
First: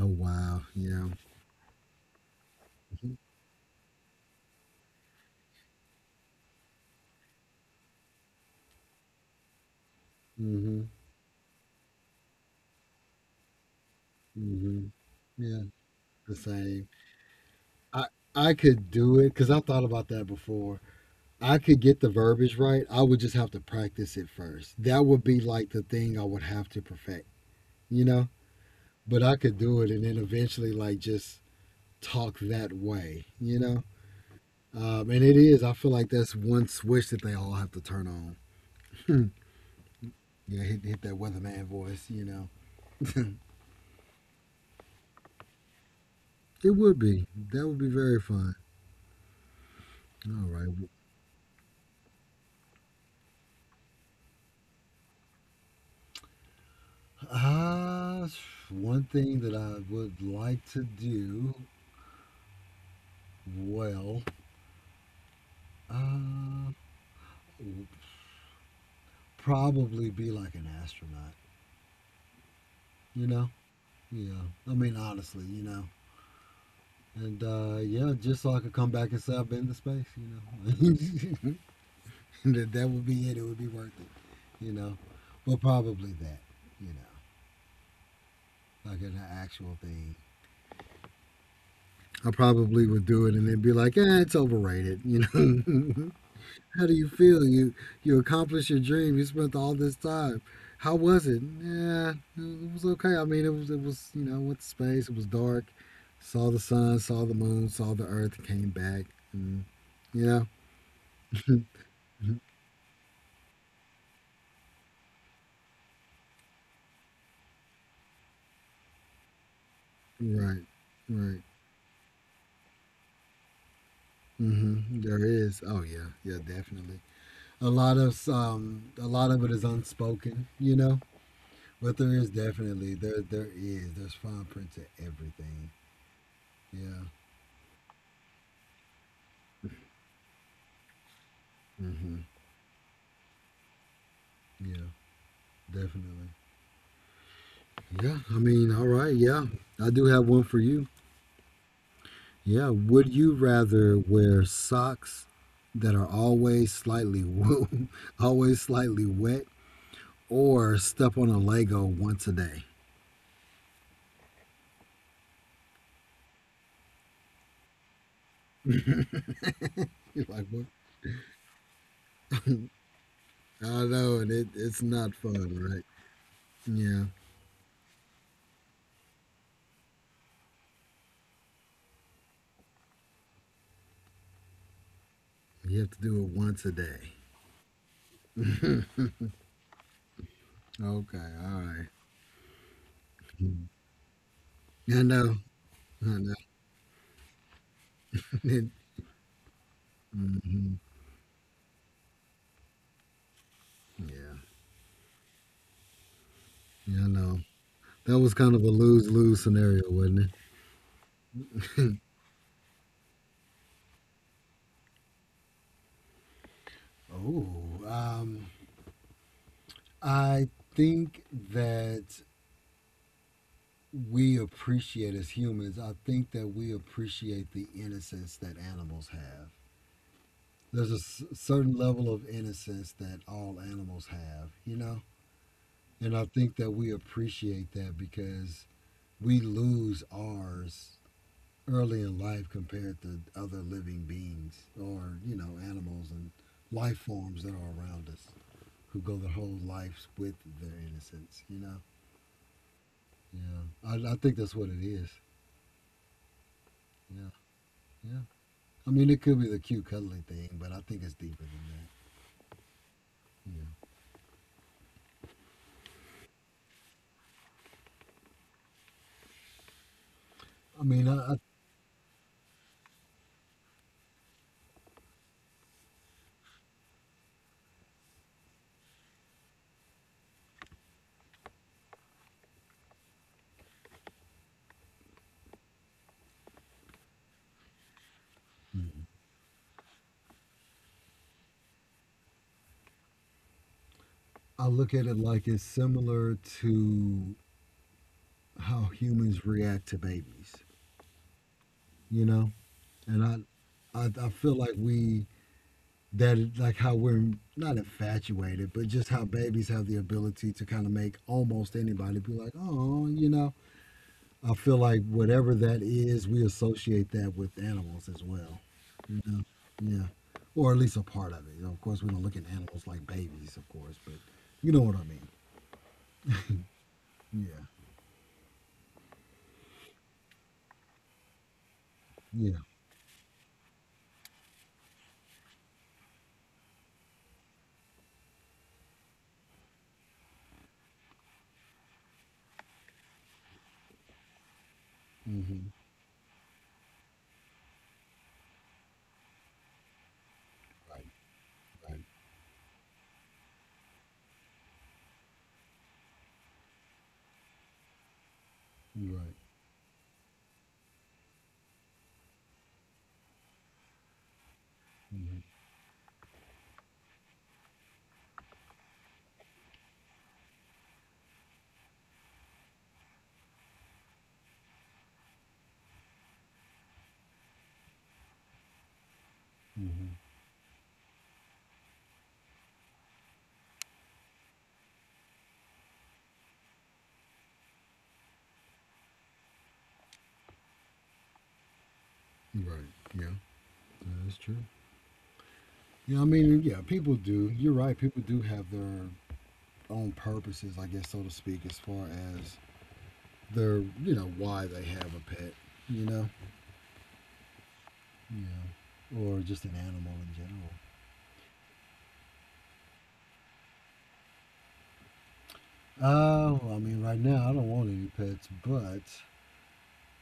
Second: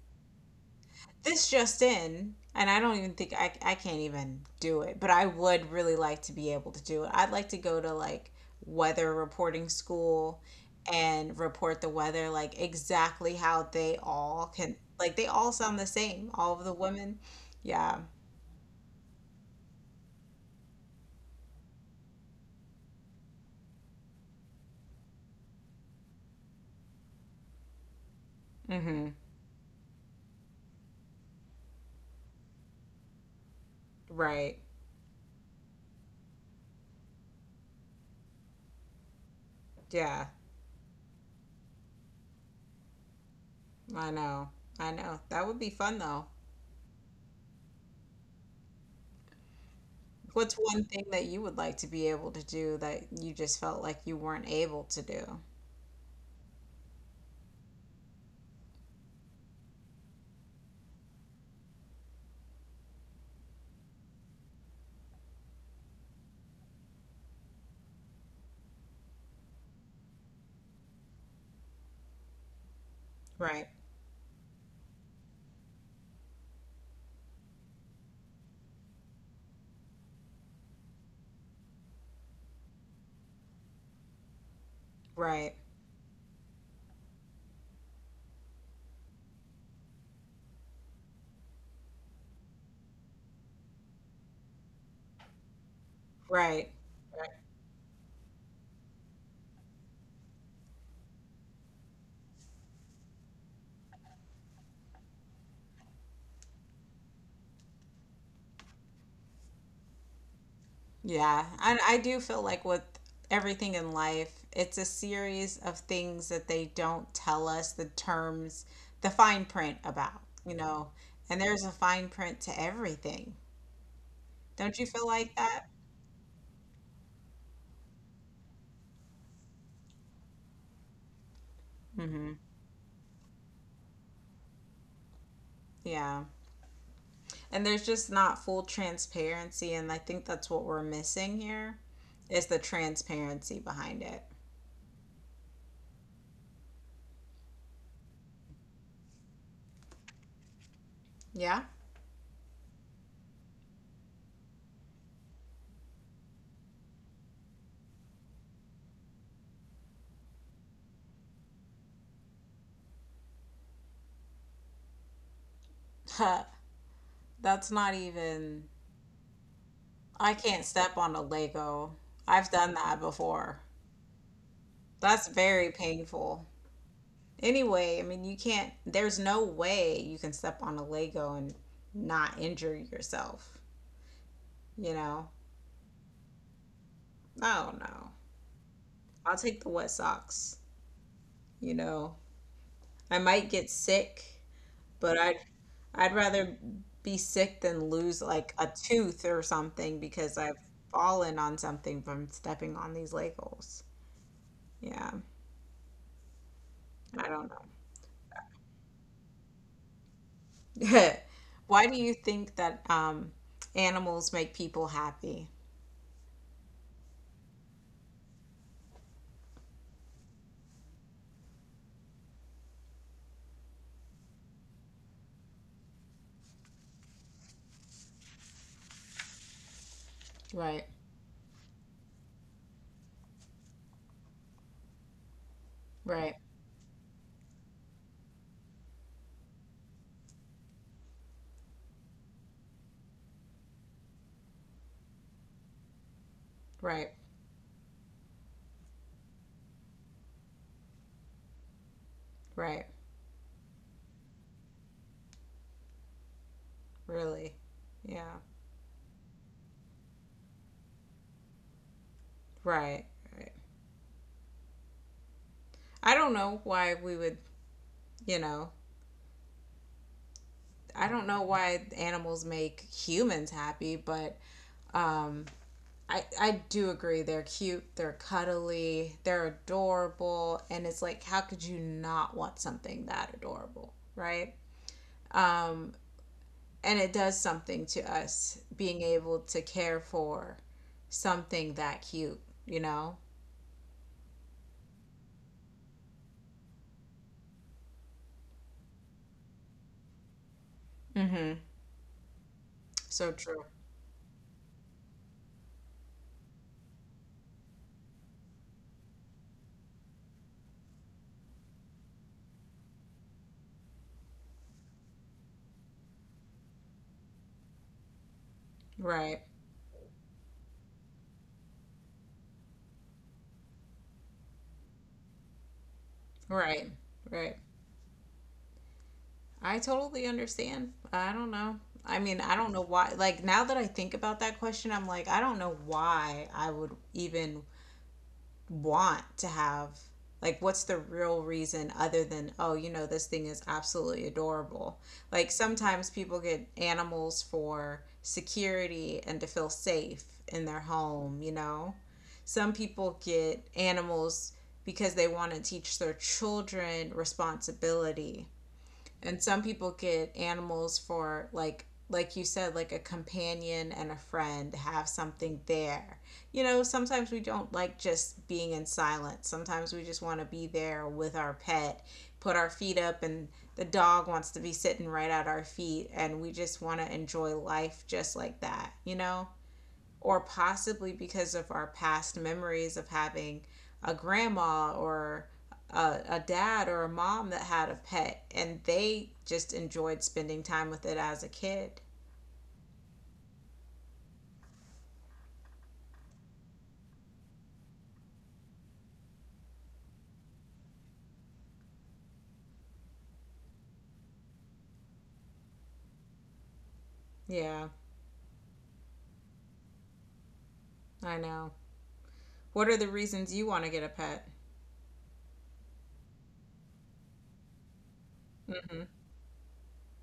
Speaker 2: Oh wow, yeah.
Speaker 1: This just in, and I don't even think I can't even do it, but I would really like to be able to do it. I'd like to go to like weather reporting school
Speaker 2: Mhm,
Speaker 1: and report the weather like exactly how they all can,
Speaker 2: mhm.
Speaker 1: like they all
Speaker 2: Yeah,
Speaker 1: sound the same,
Speaker 2: the
Speaker 1: all of the
Speaker 2: same.
Speaker 1: women. Yeah.
Speaker 2: I I could do it because I thought about that before. I could get the verbiage right. I would just have to practice it first. That would be like the thing I would have to perfect, you know?
Speaker 1: Mm-hmm.
Speaker 2: But I could do it and then eventually like just talk that way, you know?
Speaker 1: Right.
Speaker 2: And it is. I feel like that's one switch that they all have to turn on. Hmm.
Speaker 1: Yeah.
Speaker 2: You know, hit that weatherman voice, you know? [LAUGHS]
Speaker 1: I know. I know. That would be fun though.
Speaker 2: It would be. That would be very fun. All
Speaker 1: What's
Speaker 2: right.
Speaker 1: one thing that you would like to be able to do that you just felt like you weren't able to do?
Speaker 2: Uh, one thing that I would like to do. Well, uh, probably be like an astronaut, you know?
Speaker 1: Right.
Speaker 2: Yeah. I mean, honestly, you know? And yeah, just so I could come back and say I've been to space, you know? [LAUGHS] That would be it. It would be worth it, you know?
Speaker 1: Right.
Speaker 2: But probably that, you know? Like an actual thing. I probably would do it and then be like, eh, it's overrated, you know?
Speaker 1: Right.
Speaker 2: [LAUGHS] How do you feel? You accomplished your dream. You spent all this time. How was it? Yeah, it was okay. I mean, it was, you know, I went to space. It was dark. Saw the sun. Saw the moon. Saw the Earth. Came back. And, you know.
Speaker 1: Yeah, and
Speaker 2: [LAUGHS]
Speaker 1: I do feel like with everything in life, it's a series of things that they don't tell us the terms, the fine print about, you
Speaker 2: Right.
Speaker 1: know, and
Speaker 2: Right.
Speaker 1: there's a fine print to everything. Don't you
Speaker 2: Mm-hmm.
Speaker 1: feel
Speaker 2: There
Speaker 1: like
Speaker 2: is.
Speaker 1: that?
Speaker 2: Oh yeah. Yeah. Definitely. A lot of it is unspoken. You know. But there is
Speaker 1: Mm-hmm.
Speaker 2: definitely. There's fine print to everything.
Speaker 1: Yeah.
Speaker 2: Yeah.
Speaker 1: And there's just not full transparency, and I think that's what we're missing here
Speaker 2: Mm-hmm.
Speaker 1: is the transparency behind it.
Speaker 2: Yeah. Definitely. Yeah, I mean, all right, yeah. I do have one for you.
Speaker 1: Yeah.
Speaker 2: Yeah, would you rather wear socks that are always slightly [LAUGHS] always slightly wet or step on a Lego once a day?
Speaker 1: [LAUGHS] Huh. That's not even,
Speaker 2: [LAUGHS] You're
Speaker 1: I
Speaker 2: like, what?
Speaker 1: can't step on a Lego. I've done that before.
Speaker 2: I know, and it's not
Speaker 1: That's
Speaker 2: fun,
Speaker 1: very
Speaker 2: right?
Speaker 1: painful.
Speaker 2: Yeah,
Speaker 1: Anyway, I mean, you can't, there's no way you can step on a Lego and not injure yourself, you know?
Speaker 2: you have to do it once a day.
Speaker 1: I don't know.
Speaker 2: [LAUGHS]
Speaker 1: I'll take the wet socks,
Speaker 2: Okay, all
Speaker 1: you
Speaker 2: right.
Speaker 1: know? I might get sick,
Speaker 2: I
Speaker 1: but
Speaker 2: know, I
Speaker 1: I'd
Speaker 2: know.
Speaker 1: rather be sick than lose like a tooth or something because
Speaker 2: [LAUGHS]
Speaker 1: I've
Speaker 2: Hmm.
Speaker 1: fallen on something from stepping on these Legos.
Speaker 2: Yeah,
Speaker 1: Yeah,
Speaker 2: yeah, I
Speaker 1: I
Speaker 2: know.
Speaker 1: don't
Speaker 2: That was kind of a lose lose scenario, wasn't
Speaker 1: know. [LAUGHS] Why do
Speaker 2: it?
Speaker 1: you think that animals make people happy?
Speaker 2: [LAUGHS] Oh, um, I think that we appreciate as humans, I think that we appreciate the innocence that animals have.
Speaker 1: Right.
Speaker 2: There's a certain level of innocence that all animals have, you know? And I
Speaker 1: Right.
Speaker 2: think that we appreciate that because we lose ours early in life compared to other living beings or, you know, animals and life
Speaker 1: Right.
Speaker 2: forms that are around us who go their whole lives with their innocence, you know?
Speaker 1: Right.
Speaker 2: Yeah, I think that's what it is. Yeah,
Speaker 1: Really.
Speaker 2: yeah.
Speaker 1: Yeah.
Speaker 2: I mean, it could be the cute, cuddly thing, but I think it's deeper than that.
Speaker 1: Right. Right.
Speaker 2: Yeah.
Speaker 1: I don't know why we would, you know,
Speaker 2: I
Speaker 1: I
Speaker 2: mean,
Speaker 1: don't
Speaker 2: I I
Speaker 1: know why animals make humans happy, but um, I do agree they're cute, they're cuddly, they're adorable, and it's like how could you not want something that adorable, right? Um, and it does something to us being able to care for something that cute, you know?
Speaker 2: I look at it like it's similar to how humans react to babies,
Speaker 1: Mm-hmm.
Speaker 2: you know. And
Speaker 1: So true.
Speaker 2: I feel like we that is like how we're not infatuated, but just how babies have the ability to kind of make almost anybody be like, oh, you know. I feel like whatever that is, we associate that with animals as well.
Speaker 1: Right.
Speaker 2: Yeah. Yeah. Or at least a part of it. You know, of course, we don't look at animals like babies, of course, but you know what I mean.
Speaker 1: Right. Right.
Speaker 2: Yeah.
Speaker 1: I totally understand. I don't know. I mean, I
Speaker 2: Yeah.
Speaker 1: don't know why. Like, now that I think about that question, I'm like, I don't know why I would even want to have, like, what's the real reason other than, oh, you know, this thing is absolutely adorable. Like,
Speaker 2: Hmm.
Speaker 1: sometimes people get animals for security and to feel safe in their
Speaker 2: Right.
Speaker 1: home, you know?
Speaker 2: Right.
Speaker 1: Some people get animals because they want to teach their children responsibility.
Speaker 2: You're right.
Speaker 1: And some people get animals for like you said, like a companion and a friend, have
Speaker 2: Hmm.
Speaker 1: something there. You know, sometimes we don't like just being in silence. Sometimes we just want to be there with our pet, put our feet up, and the dog wants to be sitting right at our feet, and we just want to enjoy life just like that, you know?
Speaker 2: Hmm.
Speaker 1: Or possibly because of our past memories of having a grandma or a dad or a mom that had a pet and they just enjoyed spending time with it as a kid.
Speaker 2: You're right. Yeah. That is true. Yeah. I mean, yeah, people do. You're right. People do have their own purposes, I guess, so to speak, as far as their, you know, why they have a pet, you know?
Speaker 1: Yeah,
Speaker 2: Yeah. Or just an animal in general.
Speaker 1: I know. What are the reasons you want to get a pet?
Speaker 2: Oh, I mean, right now I don't want any pets,
Speaker 1: hmm
Speaker 2: but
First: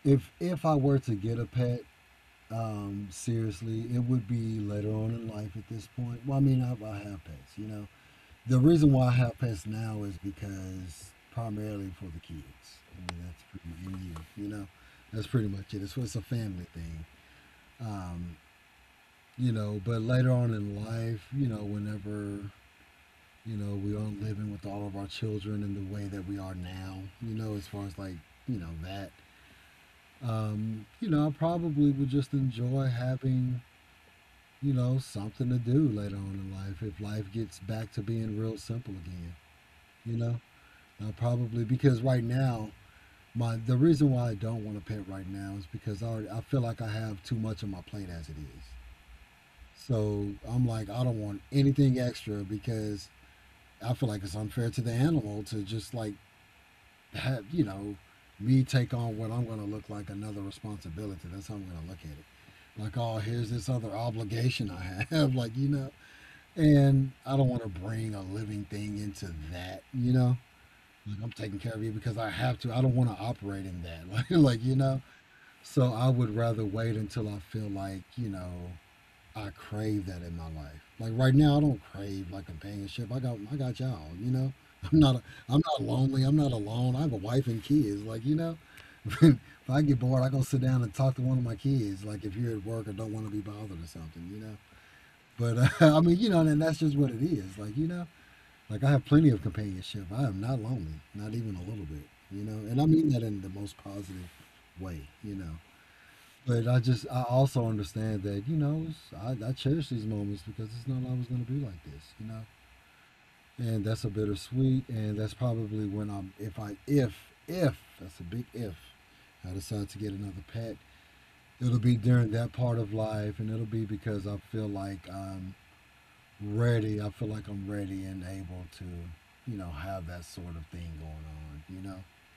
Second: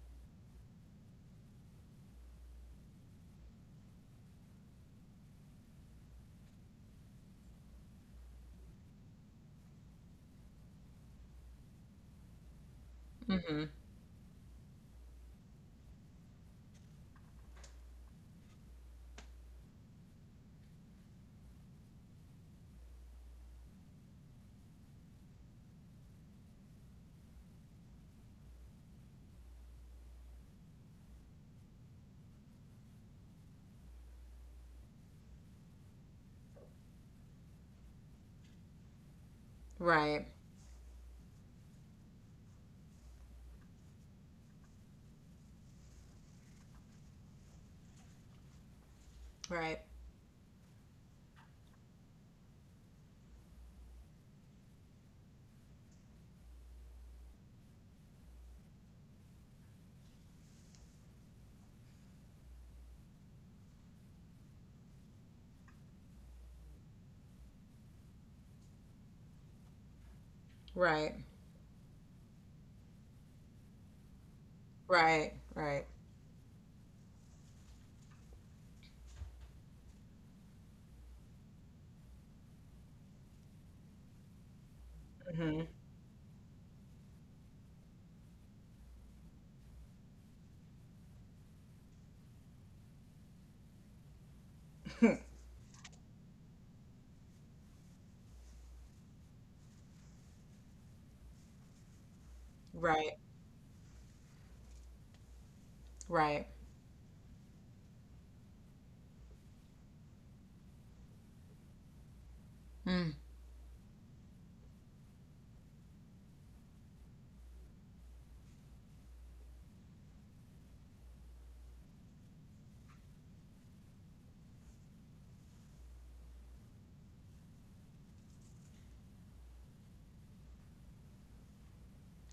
Speaker 2: if I were to get a pet, seriously, it would be later on in life at this point. Well, I mean, I have pets, you know. The reason why I have pets now is because primarily for the kids. I mean, that's
Speaker 1: hmm
Speaker 2: pretty much you know. That's pretty much it. It's a family thing, um, you know. But later on in life, you know, whenever you know we aren't living with all of our children in the way that we are now, you know, as far as like you know that you know, I probably would just enjoy having, you know, something to do later on in life if life gets back to being real simple again. You
Speaker 1: Right.
Speaker 2: know, I probably, because right now my the reason why I don't want a pet right now is because I already, I feel like I have too much on my plate as it is.
Speaker 1: Right.
Speaker 2: So I'm like I don't want anything extra because I feel like it's unfair to the animal to just like have you know me take on what I'm going to look like another responsibility. That's how I'm going to look at it. Like, oh, here's this other obligation I have, [LAUGHS] like you know, and I don't want to bring a living thing into that, you know.
Speaker 1: Right.
Speaker 2: Like I'm taking care of you because I have to. I don't want to operate in that, [LAUGHS] like you know.
Speaker 1: Right. Right.
Speaker 2: So I would rather wait until I feel like you know I crave that in my life. Like right now, I don't crave like companionship. I got y'all. You know, [LAUGHS] I'm not a, I'm
Speaker 1: hmm
Speaker 2: not lonely. I'm not alone. I have a wife and kids. Like you know, [LAUGHS] if I get bored, I go sit down and talk to one of my kids. Like if you're at work or don't want to be bothered or something, you know. But [LAUGHS] I mean, you know, and that's just what it is. Like you know, like I have plenty of companionship. I am not lonely, not even a little bit. You know, and I mean
Speaker 1: Right.
Speaker 2: that in the most positive way. You know,
Speaker 1: Right.
Speaker 2: but I just I also understand that you know I cherish these moments because it's not always going to be like this, you know.
Speaker 1: Mm.
Speaker 2: And that's a bittersweet, and that's probably when I'm if I if that's a big if, I decide to get another pet, it'll be during that part of life, and it'll be because I feel like I'm ready. I feel like I'm ready and able to, you know, have that sort of thing going on, you know.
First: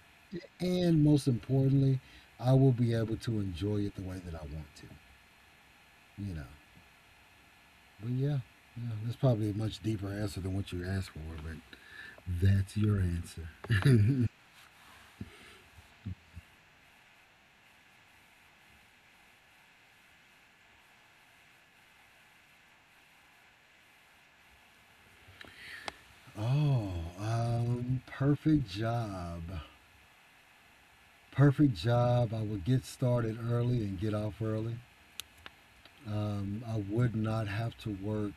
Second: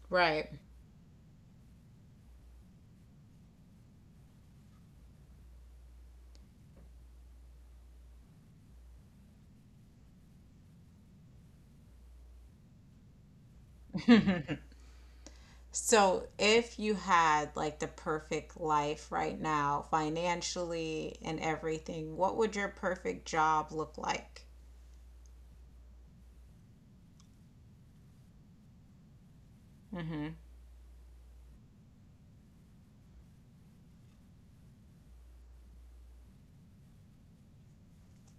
Speaker 1: Right.
Speaker 2: And most importantly, I will be able to enjoy it the way that I want to, you know. But yeah, yeah, that's probably a much deeper answer than what you asked for, but that's your answer.
Speaker 1: So, if you had like the perfect life right now, financially and everything, what would your perfect job look like?
Speaker 2: Oh, perfect job.
Speaker 1: hmm
Speaker 2: Perfect job. I would get started early and get off early. I would not have to work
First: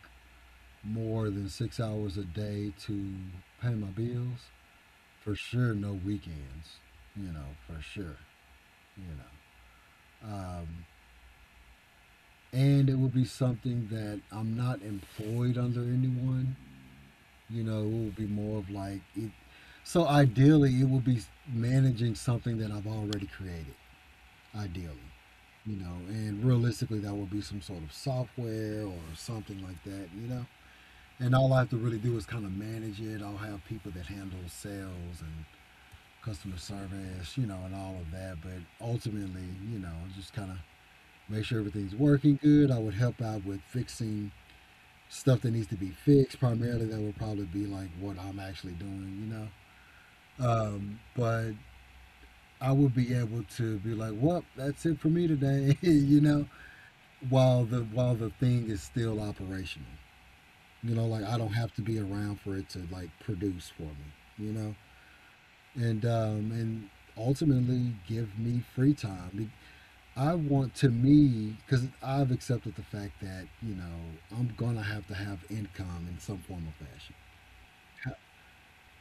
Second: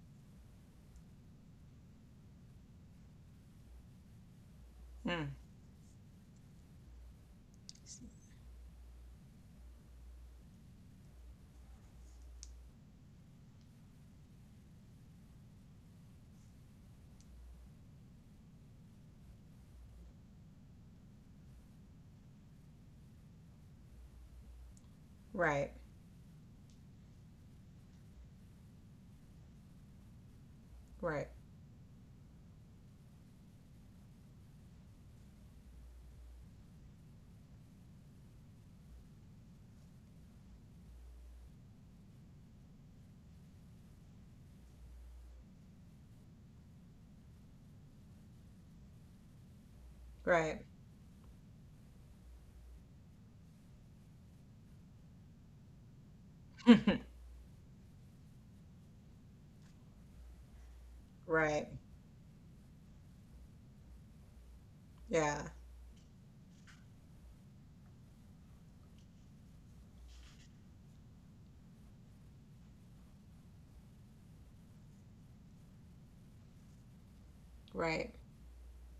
Speaker 2: more than 6 hours a day to pay my bills.
Speaker 1: Mm.
Speaker 2: For sure, no weekends, you know, for sure, you know. Um, and it would be something that I'm not employed under anyone. You know, it will be more of like it. So ideally, it will be managing something that I've already created. Ideally,
Speaker 1: Right,
Speaker 2: you know, and realistically, that would be some sort of software or something like that. You know,
Speaker 1: right,
Speaker 2: and all I have to really do is kind of manage it. I'll have people that handle sales and customer service, you know, and all of that. But ultimately, you know, just kind of make sure everything's working good. I would help out with fixing stuff that needs to be fixed. Primarily, that would probably be like what I'm actually doing, you know.
Speaker 1: right,
Speaker 2: But I would be able to be like, well, that's it for me today, [LAUGHS] you know,
Speaker 1: [LAUGHS]
Speaker 2: while the thing is still operational. You know, like I don't
Speaker 1: right.
Speaker 2: have to be around for it to like produce for me, you know?
Speaker 1: Yeah,
Speaker 2: And ultimately give me free time. I want to me cuz I've accepted the fact that, you know, I'm going to have income in some form or fashion.
Speaker 1: right.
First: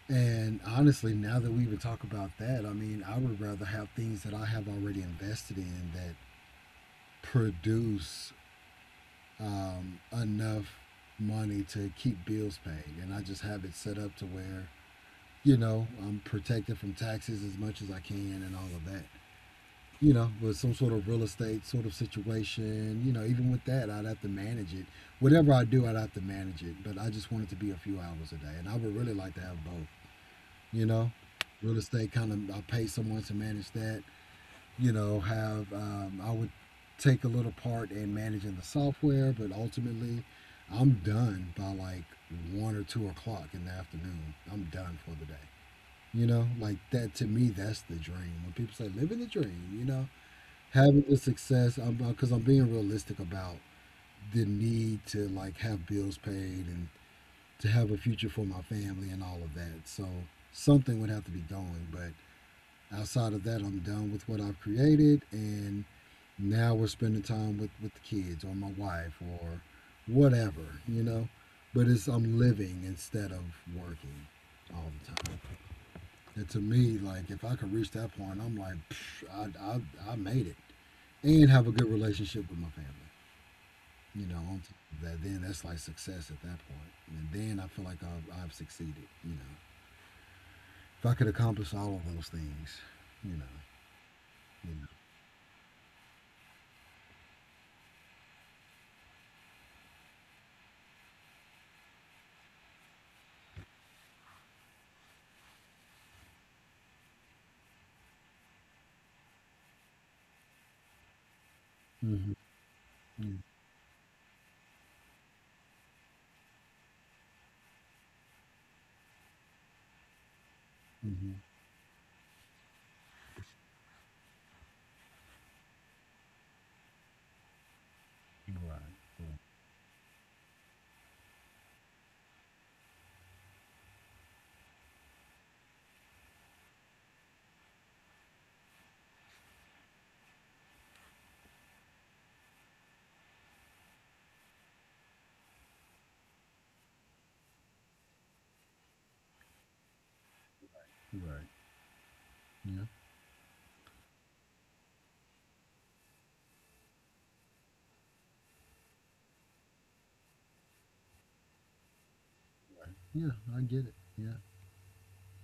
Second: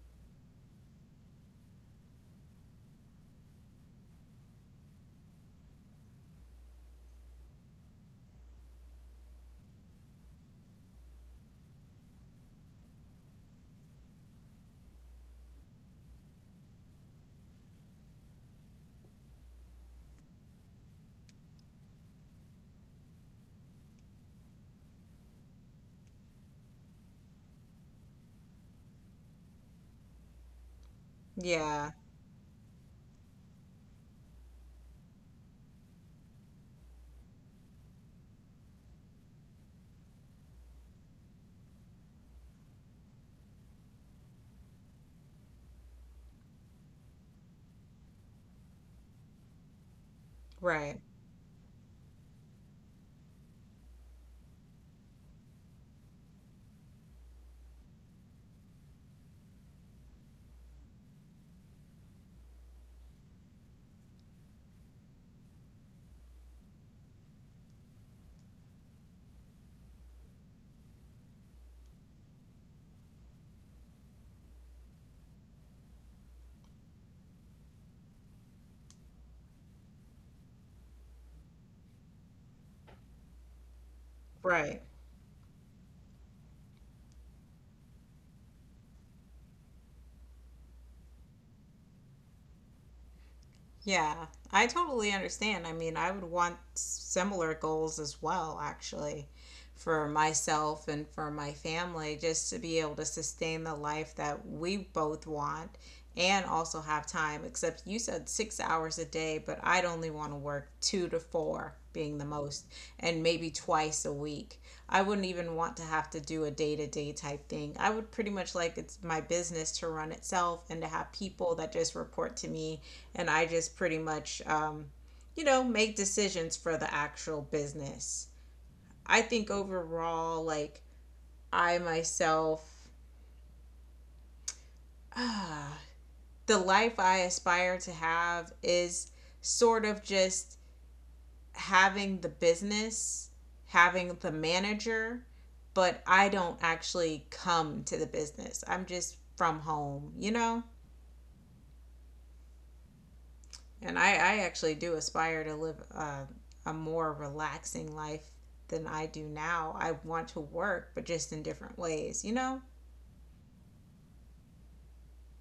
Speaker 2: And honestly, now that we even talk about that, I mean, I would rather have things that I have already invested in that produce enough money to keep bills paid. And I just have it set up to where, you know, I'm protected from taxes as much as I can and all of that. You know, with some sort of real estate sort of situation, you know, even with that, I'd have to manage it. Whatever I do, I'd have to manage it. But I just want it to be a few hours a day. And I would really like to have both. You know, real
Speaker 1: Yeah,
Speaker 2: estate kind of — I pay someone to manage that, you know, have — I would take a little part in managing the software, but ultimately I'm done by like 1 or 2 o'clock in the afternoon. I'm done for the day, you know? Like that to me, that's the dream. When people say living the dream, you know,
Speaker 1: right,
Speaker 2: having the success — I'm, because I'm being realistic about the need to like have bills paid and to have a future for my family and all of that, so something would have to be going. But outside of that, I'm done with what I've created, and now we're spending time with the kids or my wife or whatever, you know. But it's — I'm living instead of working all the time. And to me, like if I could reach that point, I'm like, psh, I made it. And have a good relationship with my family, you know, on top
Speaker 1: right.
Speaker 2: of that. Then that's like success at that point. And then I feel like I've succeeded, you know, if I could accomplish all of those things, you know.
Speaker 1: Yeah, I totally understand. I mean, I would want similar goals as well, actually, for myself and for my family, just to be able to sustain the life that we both want and also have time. Except you said 6 hours a day, but I'd only want to work 2 to 4,
Speaker 2: You
Speaker 1: being the
Speaker 2: know.
Speaker 1: most, and maybe 2 times a week. I wouldn't even want to have to do a day to day type thing. I would pretty much like it's my business to run itself and to have
Speaker 2: Hmm.
Speaker 1: people that just report to me, and I just pretty much, you know, make decisions for the actual business.
Speaker 2: Right.
Speaker 1: I think overall, like I myself, [SIGHS] ah, the life I aspire to have is sort of just having the business, having the manager, but I don't actually come to the business. I'm just from home, you know?
Speaker 2: Yeah. Right. Yeah.
Speaker 1: And I actually do aspire to live a more relaxing life than I do now. I want to work, but just in different ways, you know?
Speaker 2: Yeah, I get it. Yeah,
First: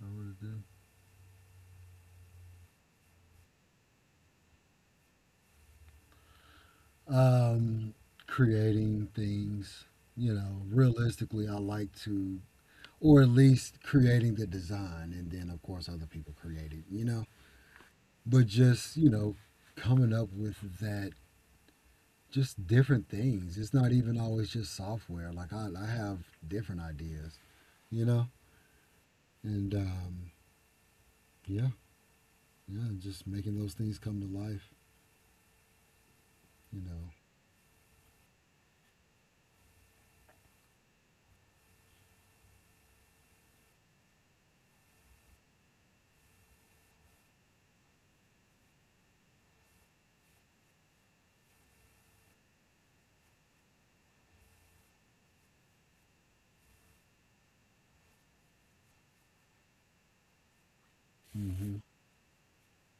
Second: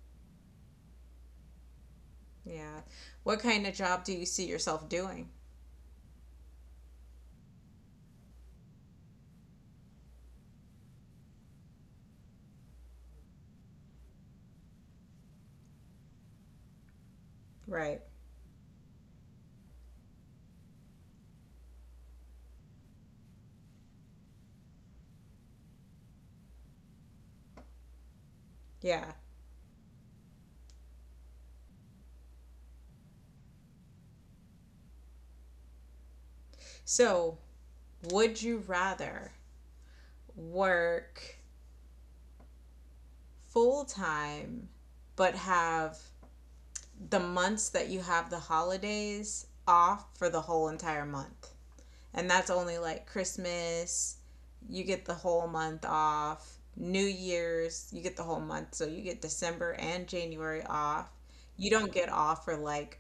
Speaker 2: I really do.
Speaker 1: Yeah. What kind of job do you see yourself doing?
Speaker 2: Um, Creating things, you know, realistically, I like to, or at least creating the design, and then of course other people create it, you know,
Speaker 1: Right.
Speaker 2: but just, you know, coming up with that, just different things. It's not even always just software. Like, I have different ideas, you know,
Speaker 1: Yeah.
Speaker 2: and yeah. Yeah, just making those things come to life, you know.
Speaker 1: So, would you rather work full time but have the months that you have the holidays off for the whole entire month? And that's only like Christmas, you get the whole month off. New Year's, you get the whole month. So you get December and January off. You
Speaker 2: Hmm.
Speaker 1: don't get off for like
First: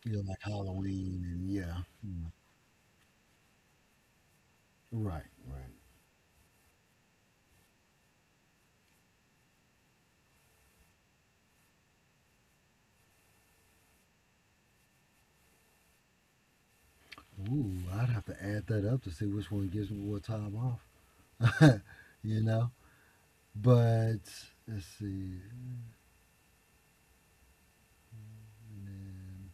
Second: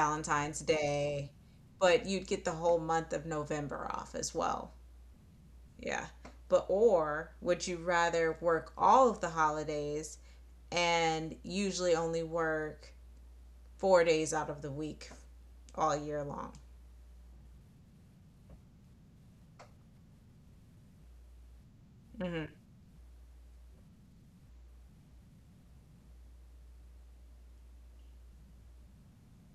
Speaker 2: Feel like Halloween
Speaker 1: Day,
Speaker 2: and yeah.
Speaker 1: but you'd
Speaker 2: mm,
Speaker 1: get the whole month of November off as well.
Speaker 2: Right, right.
Speaker 1: Yeah. But or would you rather work all of the holidays and usually only work 4 days out of the week all year long?
Speaker 2: Ooh, I'd have to add that up to see which one gives me more time off. [LAUGHS] You
Speaker 1: hmm
Speaker 2: know? But let's see. And then,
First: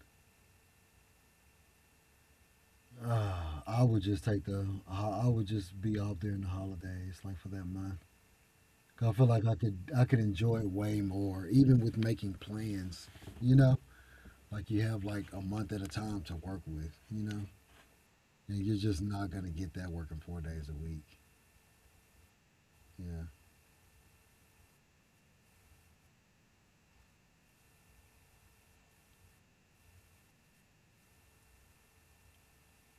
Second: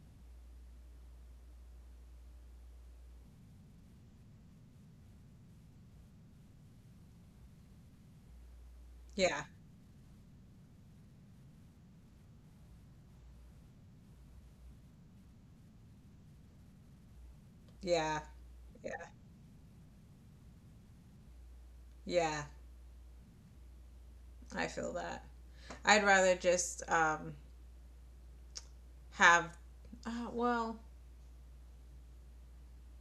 Speaker 2: I would just take the — I would just be off during the holidays, like for that month. 'Cause I feel
Speaker 1: Yeah.
Speaker 2: like I could — I could enjoy it way more, even with making plans, you know? Like you have like a month at a time to work with, you know?
Speaker 1: Yeah.
Speaker 2: And you're just
Speaker 1: Yeah.
Speaker 2: not gonna get that working 4 days a week.
Speaker 1: Yeah.
Speaker 2: Yeah.
Speaker 1: I feel that. I'd rather just have, well,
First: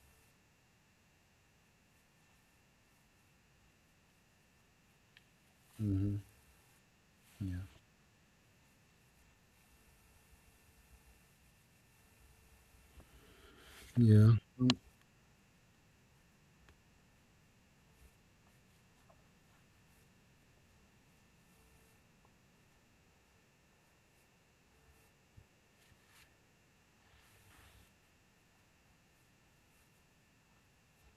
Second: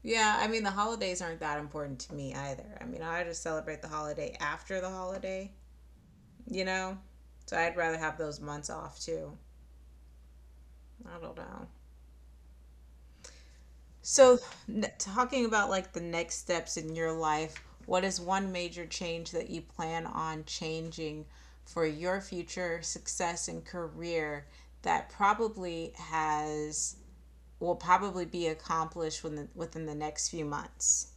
Speaker 1: yeah, I mean, the holidays aren't that important to me either. I mean, I just celebrate the holiday after the holiday,
Speaker 2: Hmm.
Speaker 1: you know? So
Speaker 2: Yeah.
Speaker 1: I'd rather have those months off too. I don't know.
Speaker 2: Yeah.
Speaker 1: So, talking about like the next steps in your life, what is one major change that you plan on changing for your future success and career that probably has will probably be accomplished within within the next few months.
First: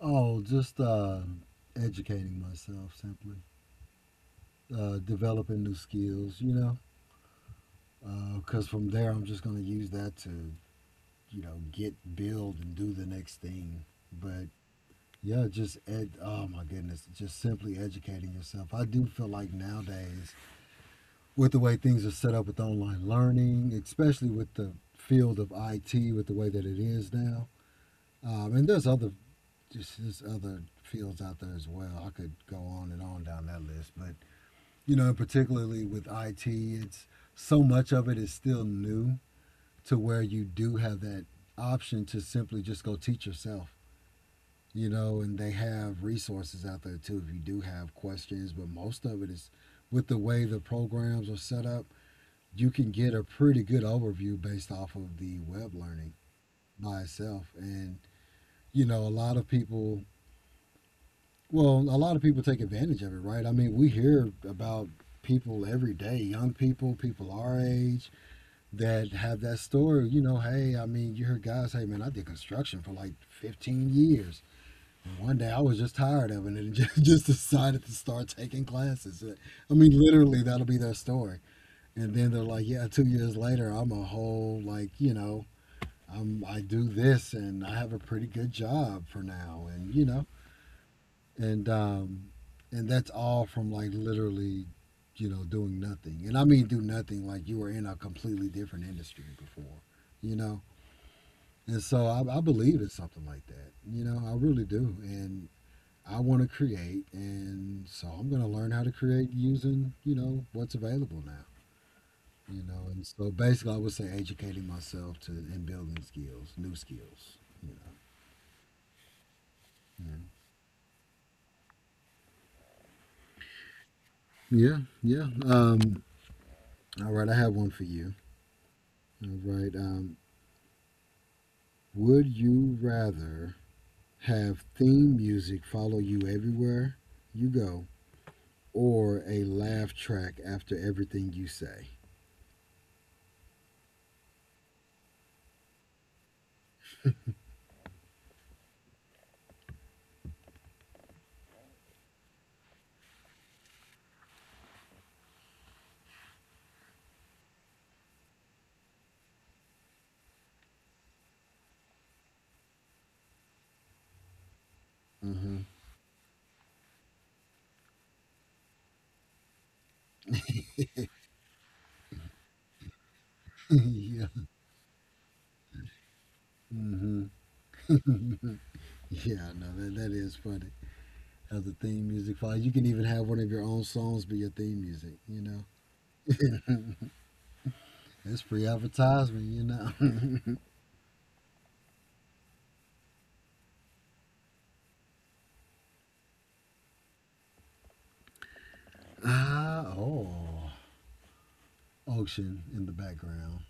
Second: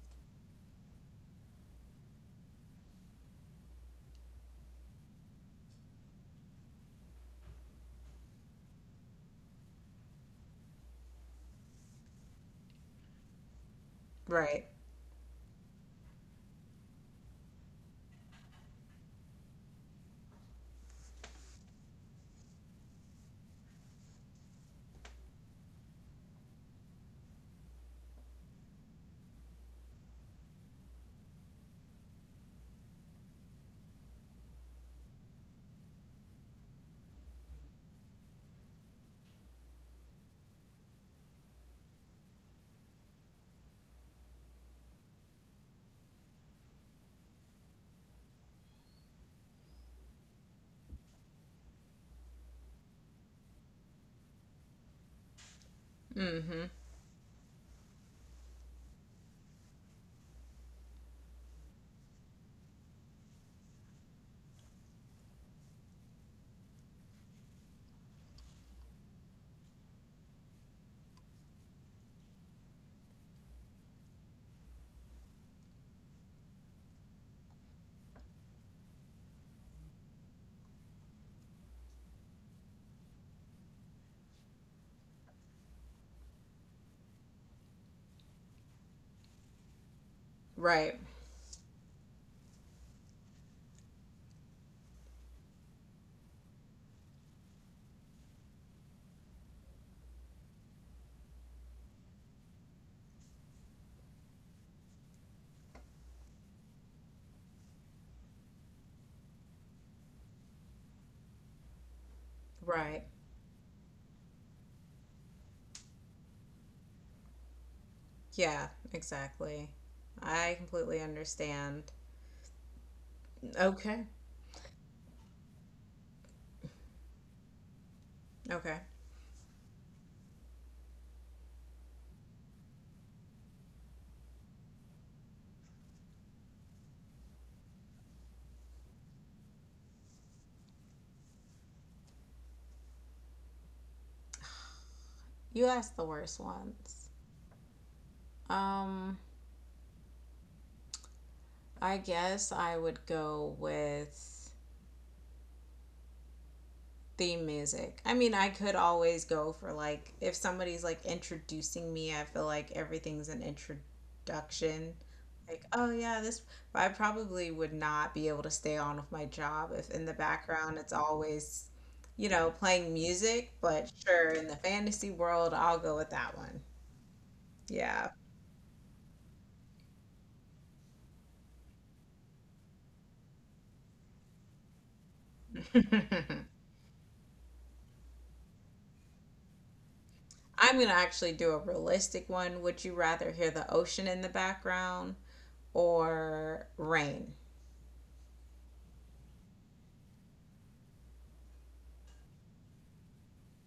Speaker 2: Oh, just Educating myself, simply, developing new skills, you know, because from there I'm just going to use that to, you know, get — build and do the next thing. But
Speaker 1: Right.
Speaker 2: yeah, just ed- — oh my goodness, just simply educating yourself. I do feel like nowadays, with the way things are set up with online learning, especially with the field of IT, with the way that it is now, and there's other — just there's other fields out there as well. I could go on and on down that list, but you know, particularly with IT, it's — so much of it is still new to where you do have that option to simply just go teach yourself. You know, and they have resources out there too if you do have questions, but most of it is — with the way the programs are set up, you can get a pretty good overview based off of the web learning
Speaker 1: Mm-hmm.
Speaker 2: by itself. And you know, a lot of people — well, a lot of people take advantage of it, right? I mean, we hear about people every day, young people, people our age, that have that story. You know, hey, I mean, you hear guys, hey, man, I did construction for like 15 years. And one day I was just tired of it, and [LAUGHS] just decided to start taking classes. I mean, literally, that'll be their story. And then they're like, yeah, 2 years later, I'm a whole, like, you know, I'm — I do this and I have a pretty good job for now. And, you know,
Speaker 1: Right.
Speaker 2: and um, and that's all from like literally, you know, doing nothing. And I mean, do nothing like you were in a completely different industry before, you know. And so I believe it's something like that, you know. I really do, and I want to create, and so I'm gonna learn how to create using, you know, what's available now. You know, and
Speaker 1: Right.
Speaker 2: so basically, I would say educating myself to — and building skills, new skills. You
Speaker 1: Yeah, exactly.
Speaker 2: know,
Speaker 1: I completely understand. Okay.
Speaker 2: yeah. Yeah, yeah. All right, I have one for you.
Speaker 1: Okay.
Speaker 2: All right. Would you rather have theme music follow you everywhere you go, or a laugh track after everything you say?
Speaker 1: You asked the worst ones. Um, I guess I would go with theme music. I mean, I could always go for like if somebody's like introducing me, I feel like everything's an introduction.
Speaker 2: Uh-huh.
Speaker 1: Like, oh yeah, this, but I probably would not be able to stay on with my job if in the background it's always, you know, playing music,
Speaker 2: [LAUGHS]
Speaker 1: but
Speaker 2: Yeah.
Speaker 1: sure, in the fantasy world, I'll go with that one.
Speaker 2: Mm-hmm.
Speaker 1: Yeah.
Speaker 2: Yeah, no, that is funny. Have the theme music follow. You can even have one of your own songs be your theme music, you know?
Speaker 1: [LAUGHS]
Speaker 2: That's free advertisement, you know? [LAUGHS]
Speaker 1: I'm going to actually do a realistic one. Would you rather hear the ocean in the background or rain?
Speaker 2: Oh. Ocean in the background.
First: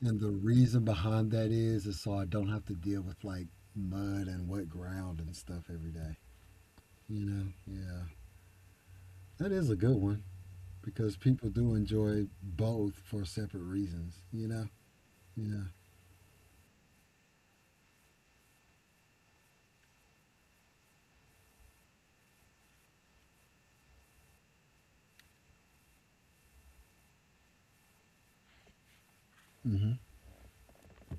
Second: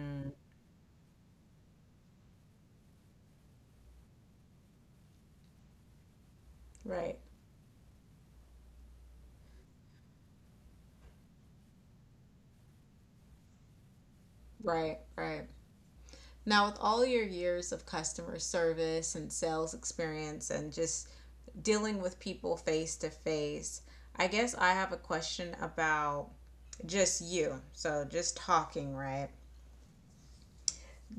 Speaker 2: And the reason behind that is so I don't have to deal with like mud and wet ground and stuff every day.
Speaker 1: Right,
Speaker 2: You know, yeah, that is a good one because people do enjoy both for separate reasons. You know,
Speaker 1: right, right.
Speaker 2: yeah.
Speaker 1: Now, with all your years of customer service and sales experience and just dealing with people face to face, I guess I have a question about just you. So, just talking, right?
Speaker 2: Hmm.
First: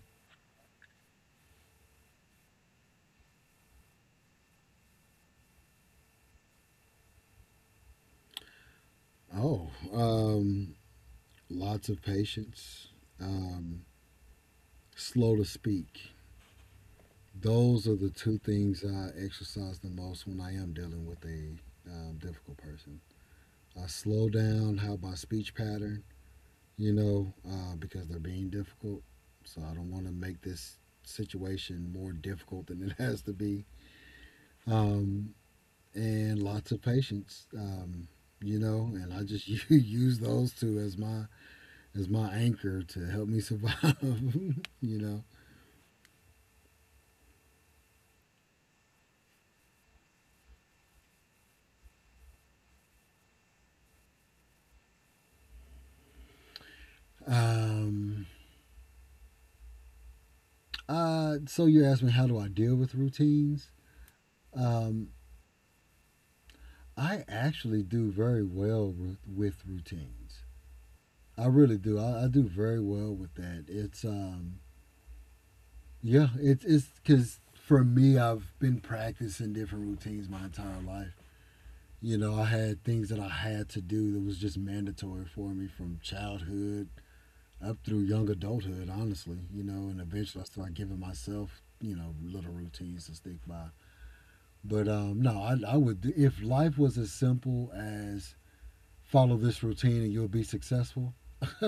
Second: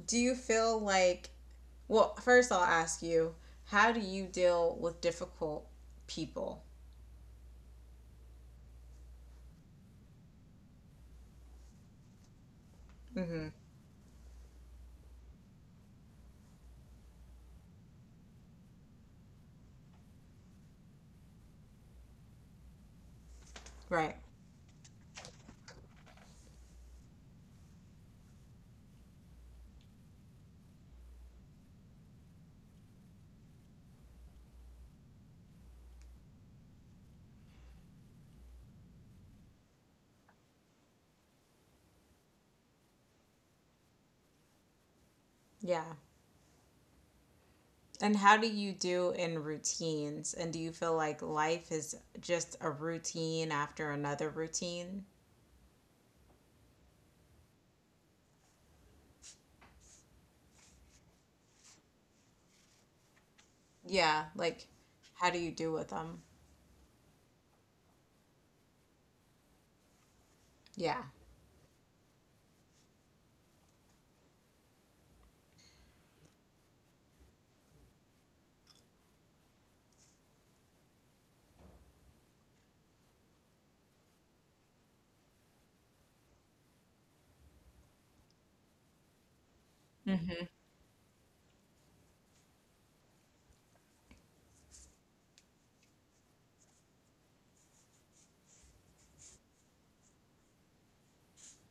Speaker 1: Do you feel like, well, first I'll ask you, how do you deal with difficult people?
Speaker 2: Oh, um, Lots of patience, um, slow to speak. Those are the two things I exercise the most when I am dealing with a difficult person. I
Speaker 1: Right.
Speaker 2: slow down how my speech pattern — you know, because they're being difficult, so I don't want to make this situation more difficult than it [LAUGHS] has to be. Um, and lots of patience, you know, and I just [LAUGHS] use those two as my — as my anchor to help me survive, [LAUGHS] you know.
Speaker 1: Yeah. And how do you do in routines? And do you feel like life is just a routine after another routine?
Speaker 2: Um, so you asked me, how do I deal with routines?
Speaker 1: Yeah, like how do you do with them?
Speaker 2: I actually do very well with, routines.
Speaker 1: Yeah,
Speaker 2: I really do. I do very well with that. It's yeah, it's because for me, I've been practicing different routines my entire life. You know, I had things that I had to do that was just mandatory for me from childhood up through young adulthood, honestly, you know, and eventually
Speaker 1: hmm
Speaker 2: I started giving myself, you know, little routines to stick by. But no, I would, do- — if life was as simple as follow this routine and you'll be successful, [LAUGHS] I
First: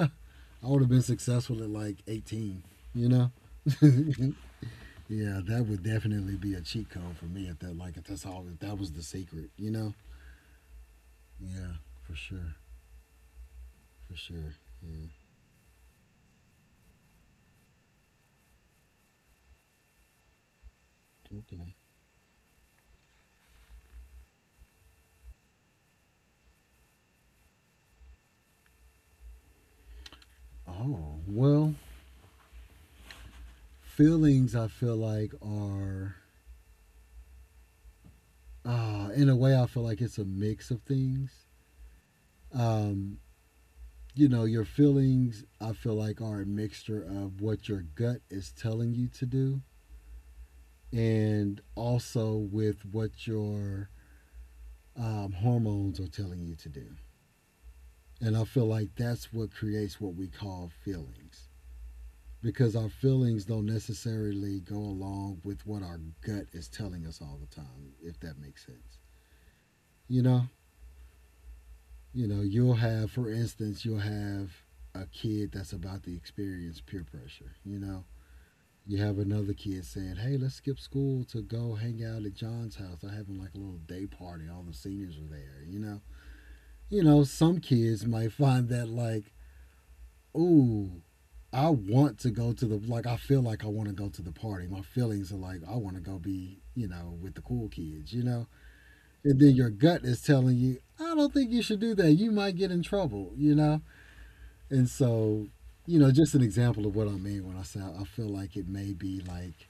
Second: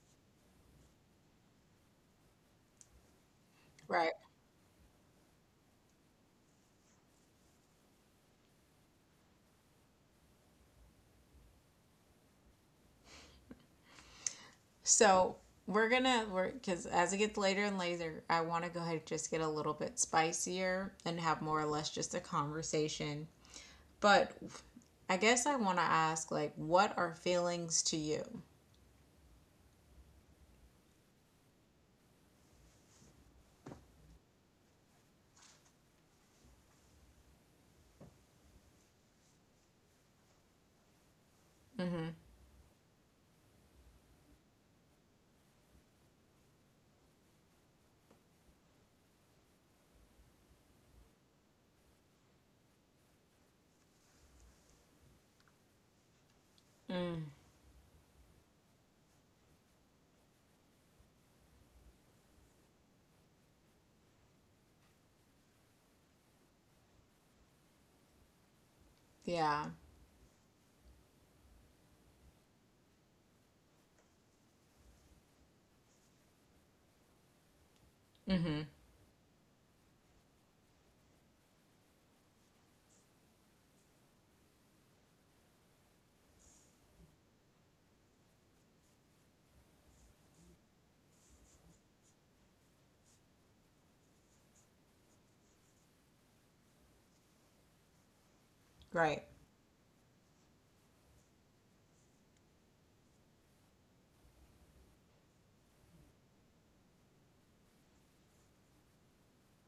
Speaker 2: would have been successful at like 18, you know?
Speaker 1: right.
Speaker 2: [LAUGHS] Yeah, that would definitely be a cheat code for me if that — like if that's all — if that was the secret, you know? Yeah, for sure. For sure. Yeah.
Speaker 1: So we're gonna work because as it gets later and later, I want to go ahead and just get a little bit spicier and have more or
Speaker 2: Okay.
Speaker 1: less just a conversation. But I guess I want to ask, like, what are feelings to you?
Speaker 2: Oh, well, feelings I feel like are in a way — I feel like it's a mix of things. Um you know, your feelings I feel like are a mixture of what your gut is telling you to do, and also with what your hormones are telling you to do.
Speaker 1: Mm,
Speaker 2: And I feel like that's what creates what we call feelings, because our feelings don't necessarily go along with what our gut is telling us all the time, if that makes sense.
Speaker 1: yeah.
Speaker 2: You know, you know, you'll have, for instance, you'll have a kid that's about to experience peer pressure. You know,
Speaker 1: Mm-hmm.
Speaker 2: you have another kid saying, "Hey, let's skip school to go hang out at John's house. They're having like a little day party. All the seniors are there." You know, some kids might [LAUGHS] find that like, "Ooh, I want to go to the — like I feel like I want to go to the party. My feelings are like I want to go be, you know, with the cool kids," you know.
Speaker 1: Right.
Speaker 2: And then your gut is telling you, I don't think you should do that. You might get in trouble, you know. And so, you know, just an example of what I mean when I say I feel like it may be like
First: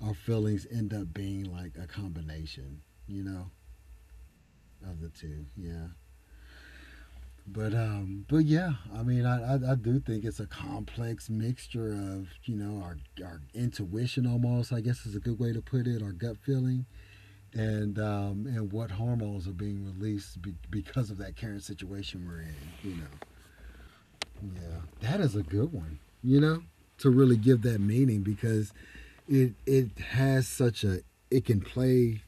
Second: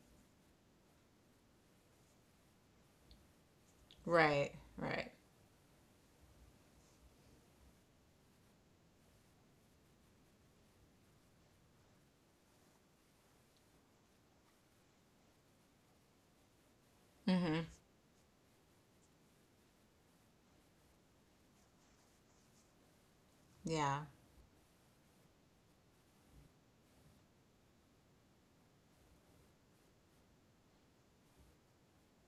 Speaker 2: our feelings end up being like a combination, you know,
Speaker 1: Right.
Speaker 2: of the
Speaker 1: Right.
Speaker 2: two. Yeah. But but yeah, I mean, I do think it's a complex mixture of, you know, our — our intuition almost, I guess is a good way to put it, our gut feeling, and and what hormones are being released be- because of that current situation we're in. You know,
Speaker 1: Yeah.
Speaker 2: yeah, that is a good one. You know, to really give that meaning, because it — it has such a — it can play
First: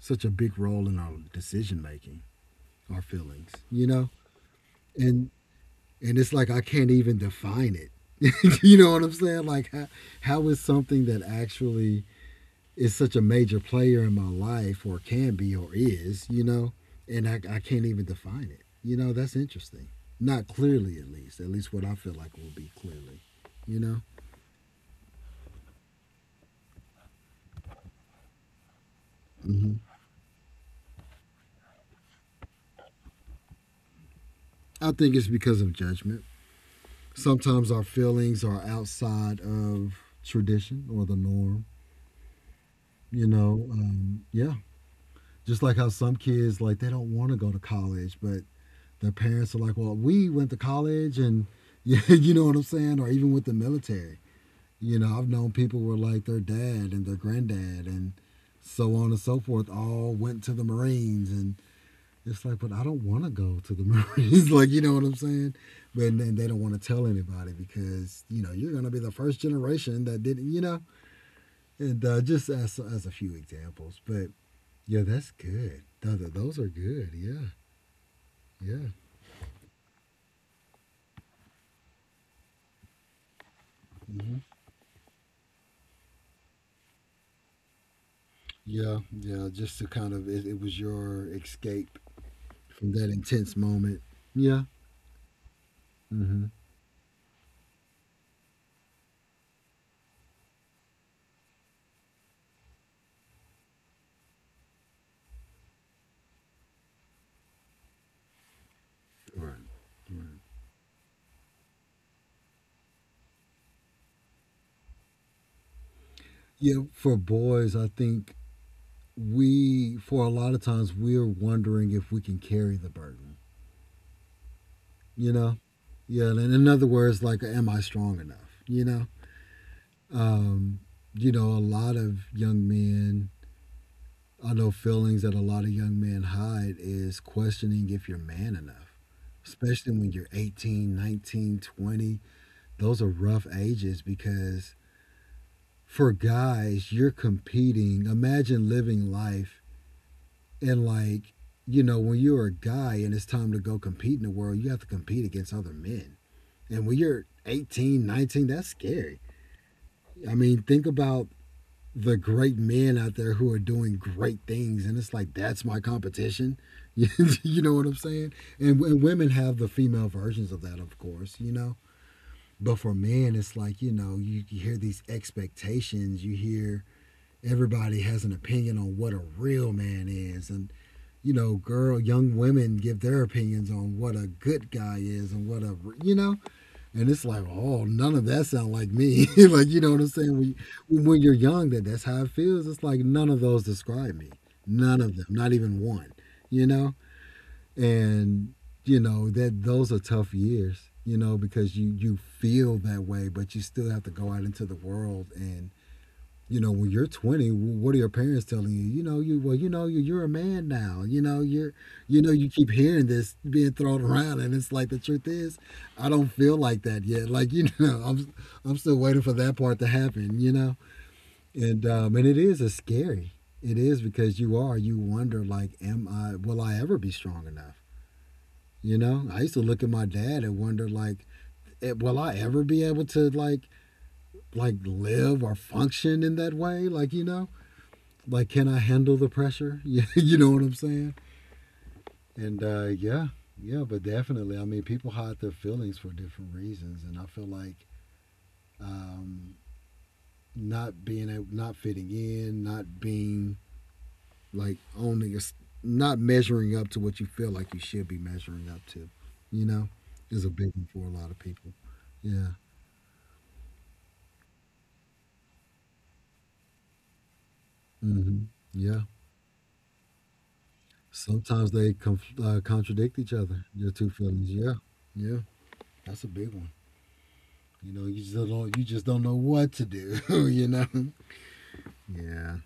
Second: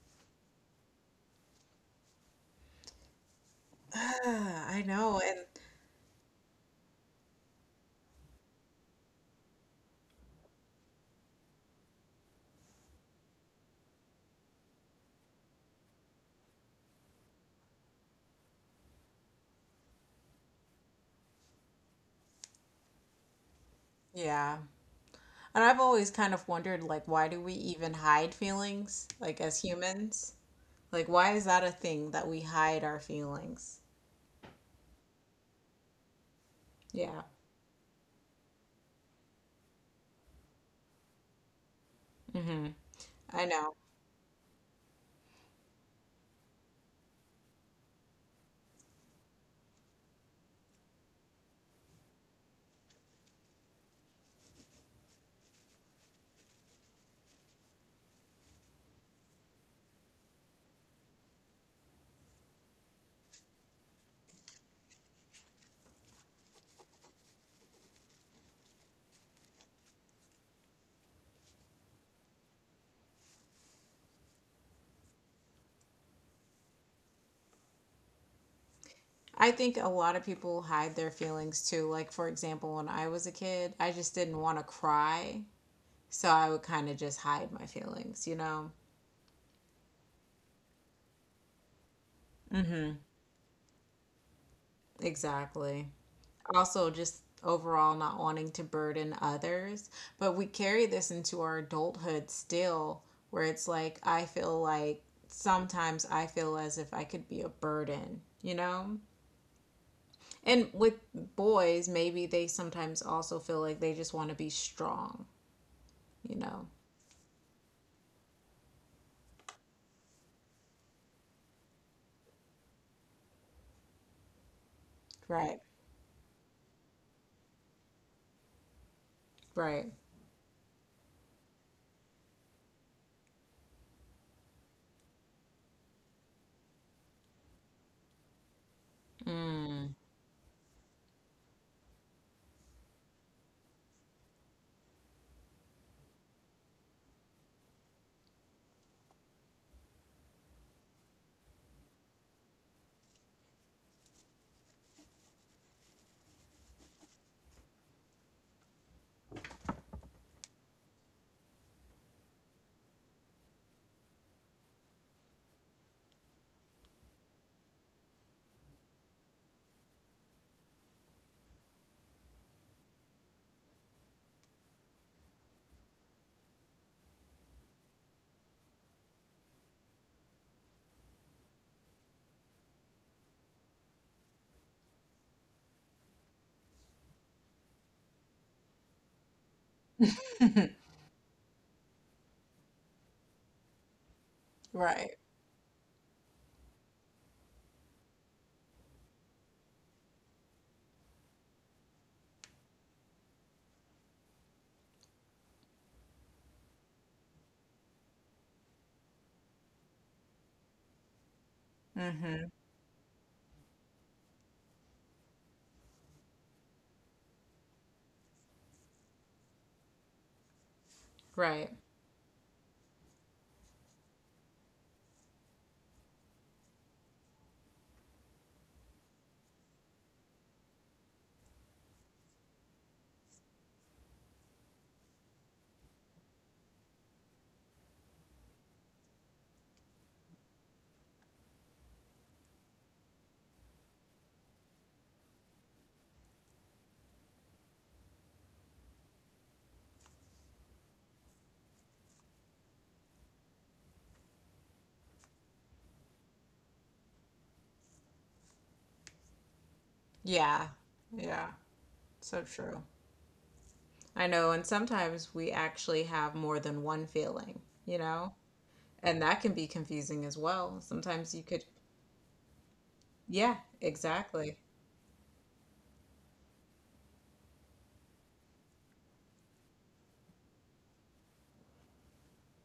Speaker 2: such a big role in our decision making, our feelings. You
Speaker 1: [SIGHS]
Speaker 2: know,
Speaker 1: Ah, I know.
Speaker 2: and —
Speaker 1: And
Speaker 2: and it's like I can't even define it. [LAUGHS] You know what I'm saying? Like, how — how is something that actually is such a major player in my life, or can be, or is, you know, and I can't even define it? You know, that's interesting. Not clearly, at least. At least what I feel like will be clearly, you know?
Speaker 1: yeah. And I've always kind of wondered, like, why do we even hide feelings, like, as
Speaker 2: Mm-hmm.
Speaker 1: humans? Like, why is that a thing that we hide our feelings?
Speaker 2: I think it's because of judgment.
Speaker 1: Yeah.
Speaker 2: Sometimes our feelings are outside of tradition or the norm,
Speaker 1: Mm-hmm.
Speaker 2: you
Speaker 1: I
Speaker 2: know?
Speaker 1: know.
Speaker 2: Yeah. Just like how some kids, like, they don't want to go to college, but their parents are like, well, we went to college and [LAUGHS] yeah, you know what I'm saying? Or even with the military. You know, I've known people were like their dad and their granddad and so on and so forth all went to the Marines, and it's like, but I don't want to go to the Marines. [LAUGHS] Like, you know what I'm saying? But then they don't want to tell anybody because, you know, you're going to be the first generation that didn't, you know? And just as — as a few examples. But yeah, that's good. Those are good. Yeah. Yeah.
Speaker 1: I think a lot of people hide their feelings too. Like, for example, when I was a kid, I just didn't
Speaker 2: Mm-hmm.
Speaker 1: want to cry. So I would kind of just hide my feelings, you know?
Speaker 2: Yeah, yeah, just to kind of — it was your escape
Speaker 1: Mm-hmm.
Speaker 2: from that intense moment. Yeah.
Speaker 1: Exactly.
Speaker 2: Hmm.
Speaker 1: Also just overall not wanting to burden others. But we carry this into our adulthood still, where it's like, I feel like sometimes I feel as if I could be a burden, you know?
Speaker 2: Right.
Speaker 1: And with boys, maybe they sometimes also feel like they just want to be strong, you know?
Speaker 2: Yeah, for boys, I think we for a lot of times we're wondering if we can carry the burden. You know?
Speaker 1: Right.
Speaker 2: Yeah, and in other words, like am I strong enough? You know?
Speaker 1: Right.
Speaker 2: Um, a lot of young men I know feelings that a lot of young men hide is questioning if you're man enough, especially when you're 18, 19, 20. Those are rough ages because for guys, you're competing. Imagine living life and like, when you're a guy and it's time to go compete in the world, you have to compete against other men. And when you're 18, 19, that's scary. I mean, think about the great men out there who are doing great things, and it's like that's my competition. [LAUGHS] You know what I'm saying? And women have the female versions of that, of course. But for men, it's like, you hear these expectations, you hear everybody has an opinion on what a real man is. And girl, young women give their opinions on what a good guy is and what a, you know, and it's like, oh, none of that sound like me. [LAUGHS] Like, you know what I'm saying? When you're young, that's how it feels. It's like none of those describe me. None of
Speaker 1: Right.
Speaker 2: them, not even one, you know? And that those are tough years, because you feel that way, but you still have to go out into the world. And when you're 20, what are your parents telling you? You know you well you know you you're a man now, you're, you
Speaker 1: Mm-hmm.
Speaker 2: keep hearing this being thrown around, and it's like the truth is I don't feel like that yet. [LAUGHS] Like, I'm still waiting for that part to happen,
Speaker 1: Right.
Speaker 2: and it is, because you wonder like am I will I ever be strong enough? You know, I used to look at my dad and wonder, like, will I ever be able to like live or function in that way? Like, like can I handle the pressure? [LAUGHS] Yeah, you know what I'm saying? And yeah, yeah, but definitely. I mean, people hide their feelings for different reasons, and I feel like um, not being able, not fitting in, not being like owning, a, not measuring up to what you feel like you should be measuring up to, you know, is a
Speaker 1: Yeah,
Speaker 2: big one for a lot of people.
Speaker 1: so
Speaker 2: Yeah.
Speaker 1: true. I know, and sometimes we actually have more than one feeling, you know?
Speaker 2: Hmm. Yeah.
Speaker 1: And that can be confusing as well. Sometimes you could,
Speaker 2: Sometimes they contradict each
Speaker 1: yeah,
Speaker 2: other. Your two feelings.
Speaker 1: exactly.
Speaker 2: Yeah. Yeah. That's a big one. You know, you just don't know what to do. [LAUGHS] You know. Yeah.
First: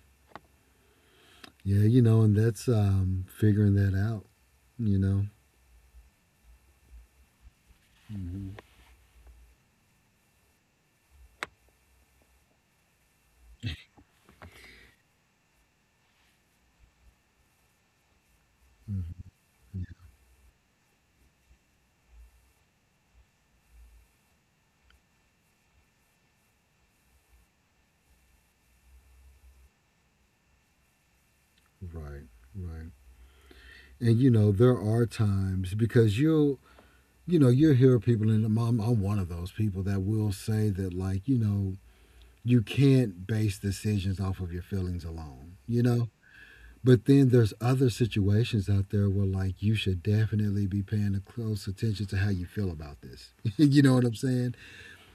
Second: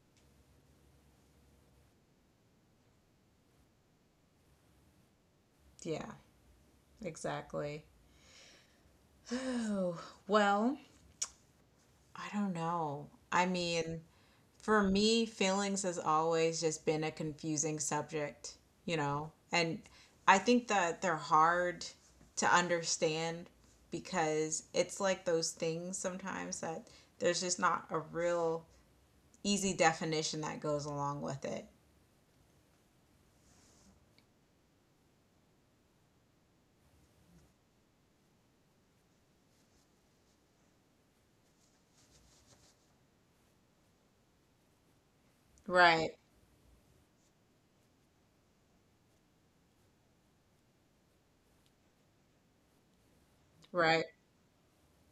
Speaker 2: Yeah. You know, and that's, figuring that out. You know.
Speaker 1: Yeah, exactly.
Speaker 2: Hmm.
Speaker 1: Oh, well, I don't know. I mean, for me, feelings has always just been a confusing subject, you
Speaker 2: Hmm.
Speaker 1: know? And I think that they're hard to understand because it's like those things sometimes that there's just not a real easy definition that goes along with it.
Speaker 2: Right. Right. And you know, there are times because you'll you know you'll hear people, and I'm one of those people that will say that, like, you can't base decisions off of your feelings alone.
Speaker 1: Right,
Speaker 2: But then there's other situations out there where like you should definitely be paying a close attention to how you feel about this. [LAUGHS] You know what
Speaker 1: right,
Speaker 2: I'm saying?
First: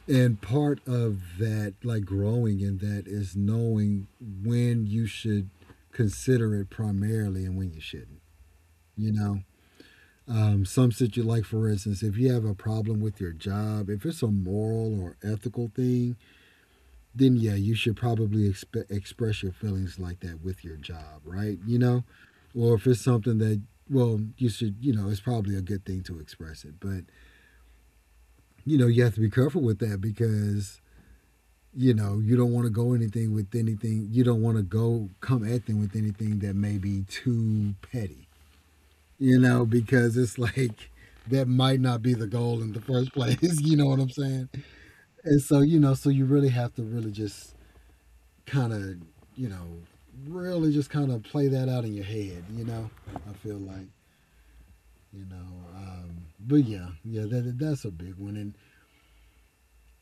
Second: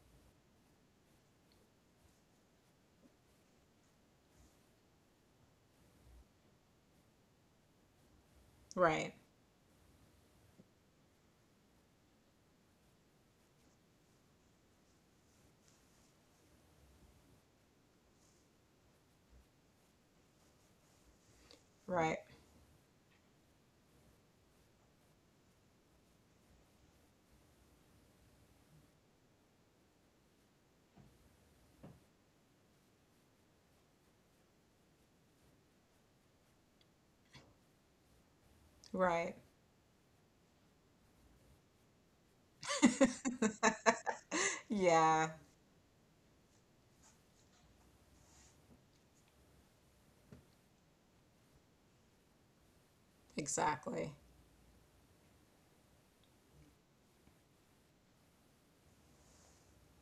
Speaker 2: And part of that, like growing in that is knowing when you should consider it primarily and when you shouldn't, you
Speaker 1: right,
Speaker 2: know? Some situ like for instance, if you have a problem with your job, if it's a moral or ethical thing, then yeah, you should probably express your feelings like that with your job, right? You know,
Speaker 1: right.
Speaker 2: or if it's something that, well, you should, it's probably a good thing to express it. But, you have to be careful with that because, you don't want to go anything with anything. You don't want to go come at them with anything that may be too petty,
Speaker 1: Right.
Speaker 2: you know, because it's like that might not be the goal in the first place. [LAUGHS] You know what I'm saying?
Speaker 1: Yeah,
Speaker 2: And so, so you really have to really just kind of, you know, really just kind of play that out in your head, you know, I feel like.
Speaker 1: exactly.
Speaker 2: But yeah, yeah, that's a big one. And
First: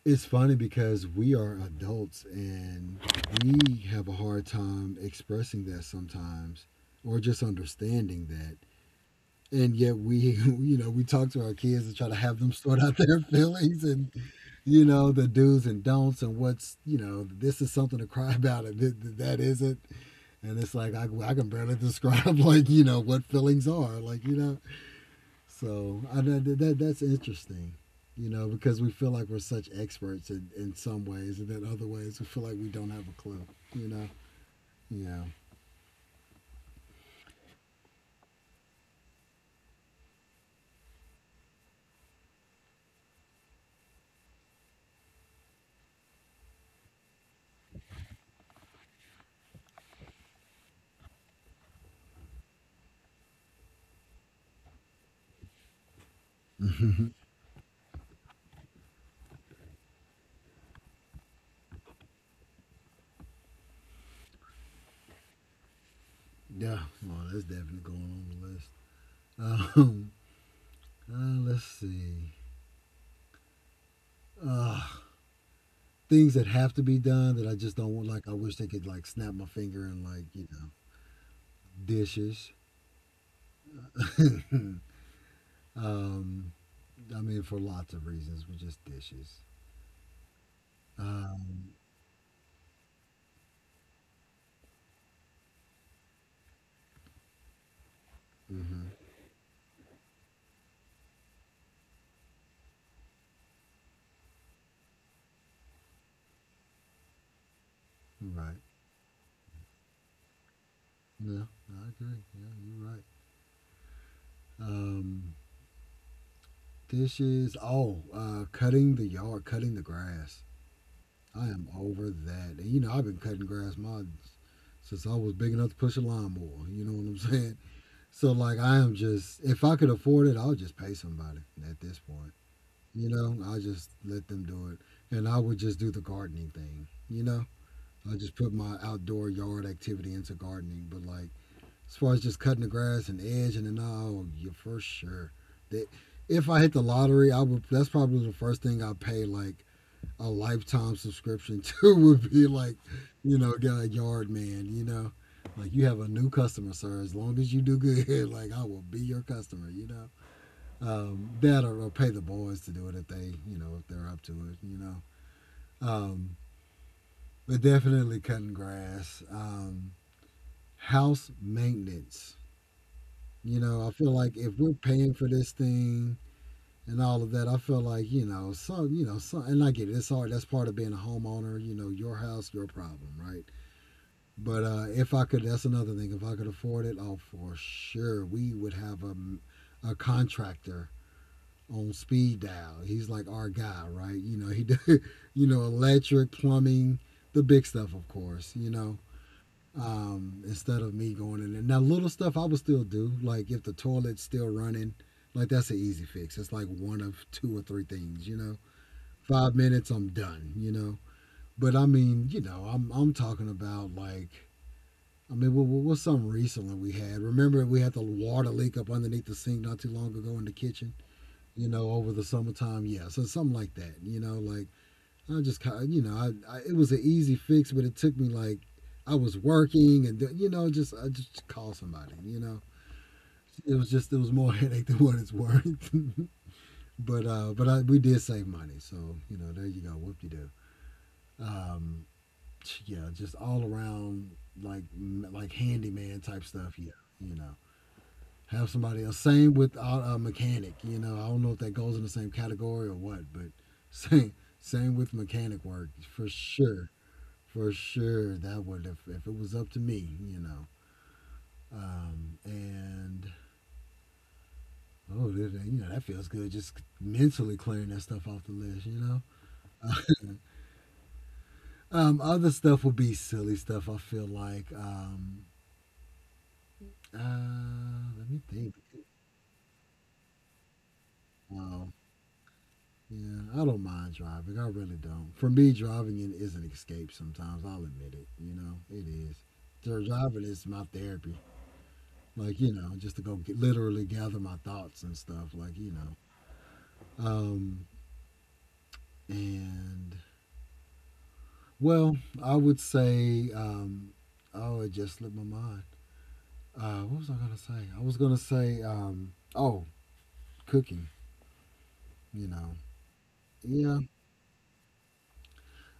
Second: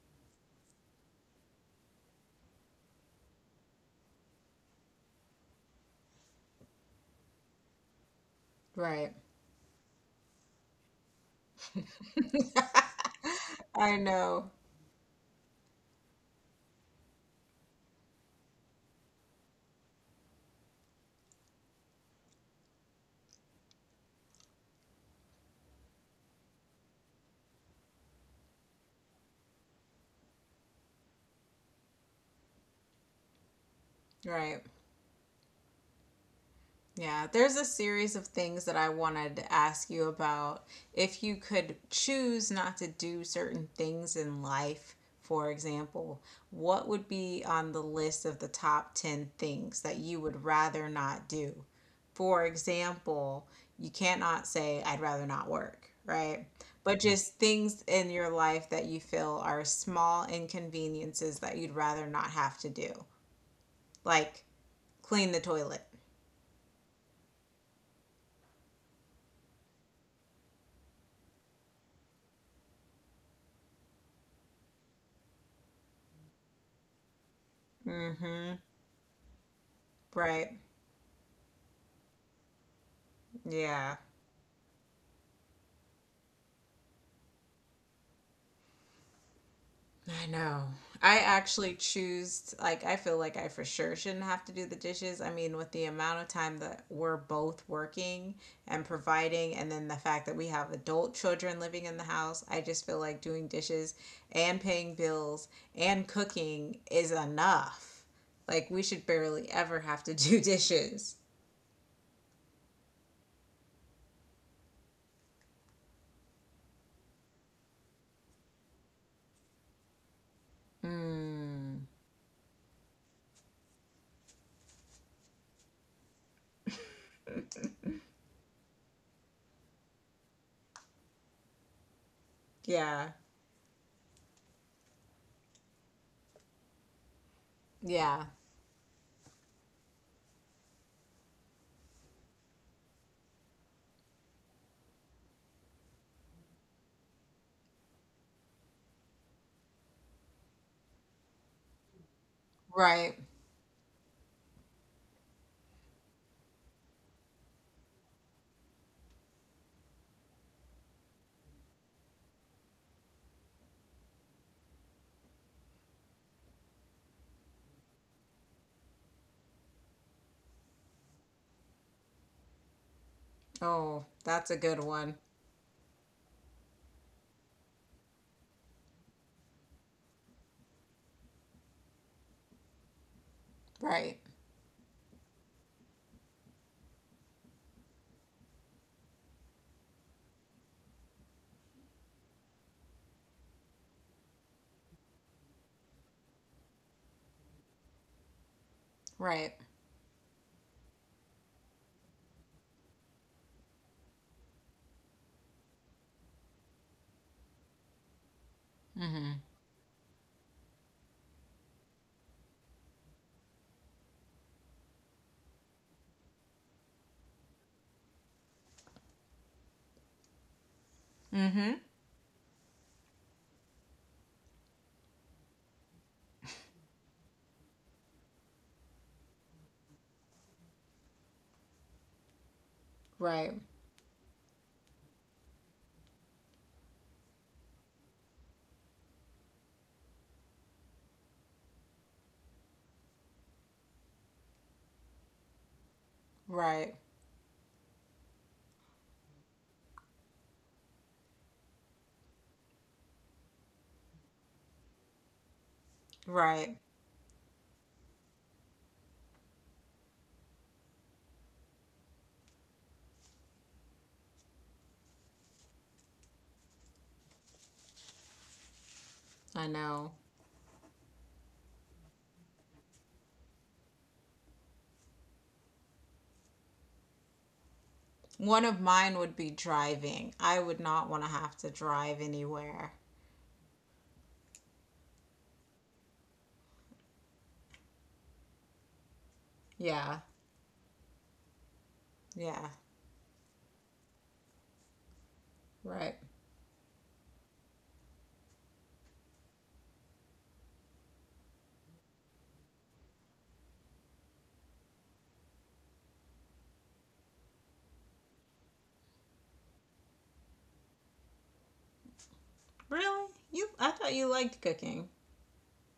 Speaker 2: it's funny because we are adults and we have a hard time expressing that sometimes, or just understanding that,
Speaker 1: Right.
Speaker 2: and yet we [LAUGHS] we talk to our kids and try to have them sort out their [LAUGHS] feelings
Speaker 1: I
Speaker 2: and
Speaker 1: know.
Speaker 2: the do's and don'ts and what's you know this is something to cry [LAUGHS] about, and that isn't. And it's like I can barely [LAUGHS] describe like what feelings are like. So that's interesting, you know, because we feel like we're such experts in some ways, and then other ways we feel like we don't have a clue, you know.
Speaker 1: Right.
Speaker 2: Yeah,
Speaker 1: Yeah, there's a series of things that I wanted to ask you about. If you could choose not to do certain things in life, for example, what would be on the list of the top 10 things that you would rather not do? For example, you cannot say, I'd rather not work, right? But
Speaker 2: [LAUGHS]
Speaker 1: just things in your life that you feel are small inconveniences that you'd rather not have to do, like clean the toilet.
Speaker 2: yeah. Well, that's definitely going on the list. Let's see. Uh, things that have to be done that I just don't want. Like I wish
Speaker 1: Mm-hmm.
Speaker 2: they could like snap my finger and like
Speaker 1: Right.
Speaker 2: dishes.
Speaker 1: Yeah.
Speaker 2: [CLEARS THROAT] [LAUGHS] um, I mean for lots of reasons, but just dishes.
Speaker 1: I know. I
Speaker 2: Uh,
Speaker 1: actually choose, like, I feel like I for sure shouldn't have to do the dishes. I mean, with the amount of time that we're both working and
Speaker 2: mhm.
Speaker 1: providing, and then the fact that we have adult children living in the house, I just feel like doing dishes and paying bills and cooking is enough.
Speaker 2: Right.
Speaker 1: Like, we should barely ever have to do [LAUGHS] dishes.
Speaker 2: Yeah, I agree. Yeah, you're right. Um, dishes. Oh, cutting the yard, cutting the grass. I am
Speaker 1: Mm.
Speaker 2: over that. And, you know, I've been cutting grass my since I was big enough to push a lawnmower. You know what I'm [LAUGHS] saying? So like, I am just if I could afford it, I'll just pay somebody at this point. You
Speaker 1: Yeah.
Speaker 2: know, I just let them do it, and I would just do the gardening thing. You know, I
Speaker 1: Yeah.
Speaker 2: just put my outdoor yard activity into gardening. But like, as far as just cutting the grass and edging and all, you for sure. That, if I hit the lottery, I would. That's probably the first thing I pay, like a lifetime subscription [LAUGHS] to, would be like,
Speaker 1: Right.
Speaker 2: you know, get a yard man. You know, like you have a new customer, sir. As long as you do good, [LAUGHS] like I will be your customer. You know, that or pay the boys to do it if they, you know, if they're up to it. You know, um, but definitely cutting grass, house maintenance. You know, I
Speaker 1: Oh,
Speaker 2: feel like
Speaker 1: that's a
Speaker 2: if
Speaker 1: good
Speaker 2: we're
Speaker 1: one.
Speaker 2: paying for this thing and all of that, I feel like, you know, and I get it. It's hard. That's part of being a homeowner. You know, your house, your problem, right?
Speaker 1: Right.
Speaker 2: But if I could, that's another thing. If I could afford it, oh, for sure, we would have a contractor on speed dial. He's like our guy, right? You know, he, [LAUGHS] do, you know, electric, plumbing, the big stuff, of course.
Speaker 1: Right.
Speaker 2: Instead of me going in there. Now, little stuff I would still do, like if the toilet's still running, like that's an easy fix. It's like one of two or three things,
Speaker 1: Mm-hmm.
Speaker 2: 5 minutes, I'm done, But I mean, I'm talking about like, I mean, what's something recently we had? Remember we had the water leak up underneath the sink not too long ago in the kitchen,
Speaker 1: Mm-hmm.
Speaker 2: over the summertime. Yeah, so something like that, you know, like I just kind of, I it was an easy fix, but it took me like I was working, and just I just called somebody. You know,
Speaker 1: Right.
Speaker 2: it was more [LAUGHS] headache than what it's worth. [LAUGHS] But but we did save money, so there you go, whoop de doo. Um, yeah, just all around like handyman type stuff. Yeah,
Speaker 1: Right.
Speaker 2: you know, have somebody else. Same with a mechanic. You know, I don't know if that goes in the same category or what, but [LAUGHS] same same with mechanic work for
Speaker 1: Right.
Speaker 2: sure. For sure that would, if it was up to me. And oh, you know that feels good, just mentally clearing that stuff off the list.
Speaker 1: I know.
Speaker 2: [LAUGHS] Other stuff would be silly stuff I feel like. Let me
Speaker 1: One
Speaker 2: think.
Speaker 1: of mine would be driving. I would not want to have to
Speaker 2: um,
Speaker 1: drive anywhere.
Speaker 2: yeah, I don't mind driving, I really don't. For me driving in is an escape sometimes, I'll admit it. It is. Dri-
Speaker 1: Yeah.
Speaker 2: driving is my therapy, like,
Speaker 1: Yeah.
Speaker 2: just to go get, literally gather my thoughts and stuff, like.
Speaker 1: Right.
Speaker 2: Um, and, well, I would say, oh, it just slipped my mind. What was I gonna say? I was gonna say, oh, cooking. You know,
Speaker 1: Really? You, I
Speaker 2: yeah,
Speaker 1: thought you liked cooking.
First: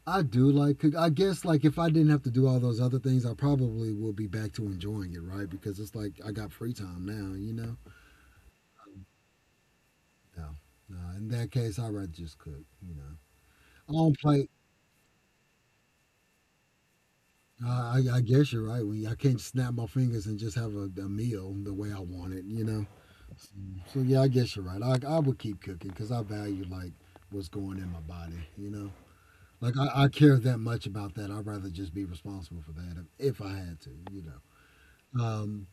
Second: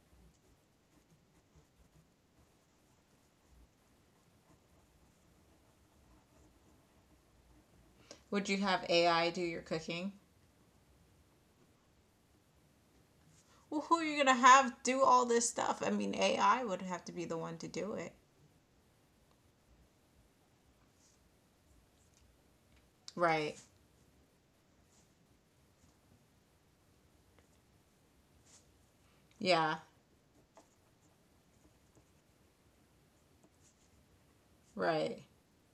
Speaker 2: I do like cook. I guess like if I didn't have to do all those other things, I probably would be back to enjoying it, right? Because it's like I got free time now. You know,
Speaker 1: Would you have AI do your cooking?
Speaker 2: no, no. In that case, I'd rather just cook. You know,
Speaker 1: Well,
Speaker 2: I
Speaker 1: who are you
Speaker 2: don't
Speaker 1: going to
Speaker 2: play.
Speaker 1: have do all this stuff? I mean, AI would have to be the one to
Speaker 2: Uh,
Speaker 1: do
Speaker 2: I,
Speaker 1: it.
Speaker 2: I guess you're right. When I can't snap my fingers and just have a meal the way I want it, you know.
Speaker 1: Right.
Speaker 2: So yeah, I guess you're right. I would keep cooking because I value like what's going in my body. You know,
Speaker 1: Yeah.
Speaker 2: like I care that much about that. I'd rather just be responsible for that if I had to. You know.
Speaker 1: Right.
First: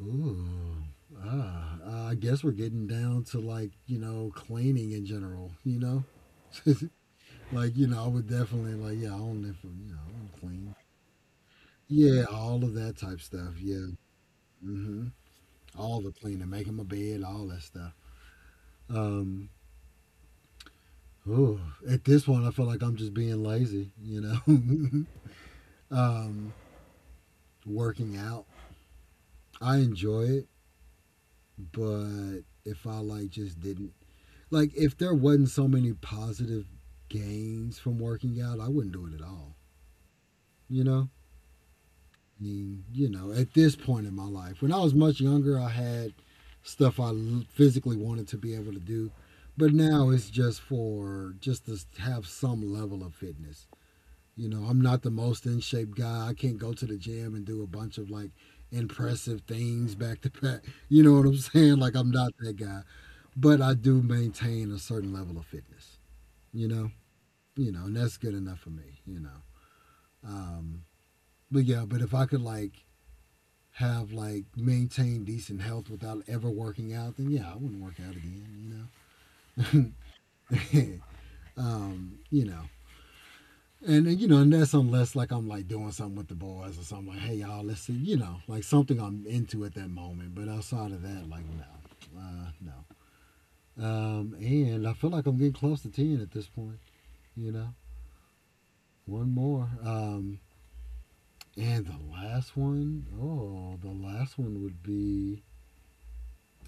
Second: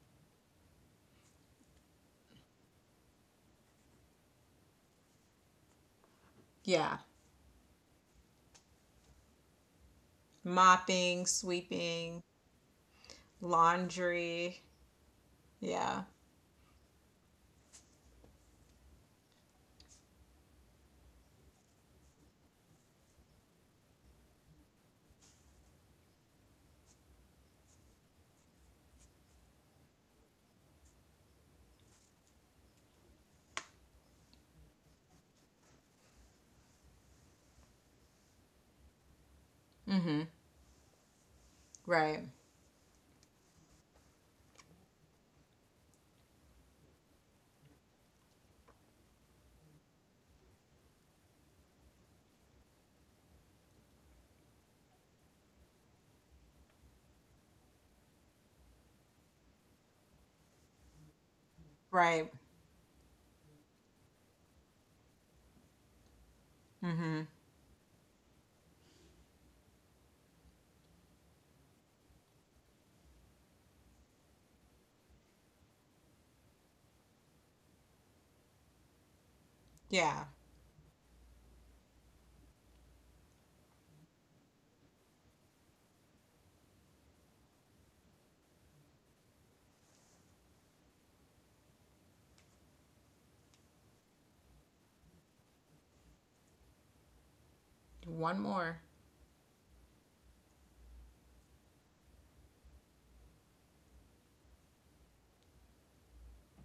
Speaker 2: Ooh. Ah. I guess we're getting down to like you know cleaning in general. You know.
Speaker 1: Yeah.
Speaker 2: [LAUGHS] like you know, I would definitely like yeah, I own it for you know, I'm clean.
Speaker 1: Mopping,
Speaker 2: Yeah,
Speaker 1: sweeping,
Speaker 2: all of that type stuff. Yeah,
Speaker 1: laundry.
Speaker 2: hmm, all
Speaker 1: Yeah.
Speaker 2: the cleaning, making my bed, all that stuff. Um, Ooh, at this point, I feel like I'm just being lazy, you know, [LAUGHS] um, working out. I enjoy it, but if I like just didn't, like, if there wasn't so many positive gains from working out, I wouldn't do it at all,
Speaker 1: Mm-hmm.
Speaker 2: you know?
Speaker 1: Right.
Speaker 2: I mean, you know, at this point in my life, when I was much younger, I had physically wanted to be able to do, but now it's just for just to have some level of fitness. You know, I'm not the most in shape guy. I can't go to the gym and do a bunch of like impressive things back to back. You know what I'm [LAUGHS] saying? Like I'm not
Speaker 1: Right.
Speaker 2: that guy, but I do maintain a certain level of fitness. You know,
Speaker 1: Mm-hmm.
Speaker 2: and that's good enough for me. Um, but yeah, but if I could like have like maintain decent health without ever working out, then yeah, I wouldn't work out again. You
Speaker 1: Yeah.
Speaker 2: know, [LAUGHS] um, you know, and you know, and that's unless like I'm like doing something with the boys or something like, hey y'all, let's see, you know, like something I'm into at that moment. But outside of that, like no, no. And I feel like I'm getting close to ten at this point. You know,
Speaker 1: One more.
Speaker 2: one more. And the last one, oh, the last one would be,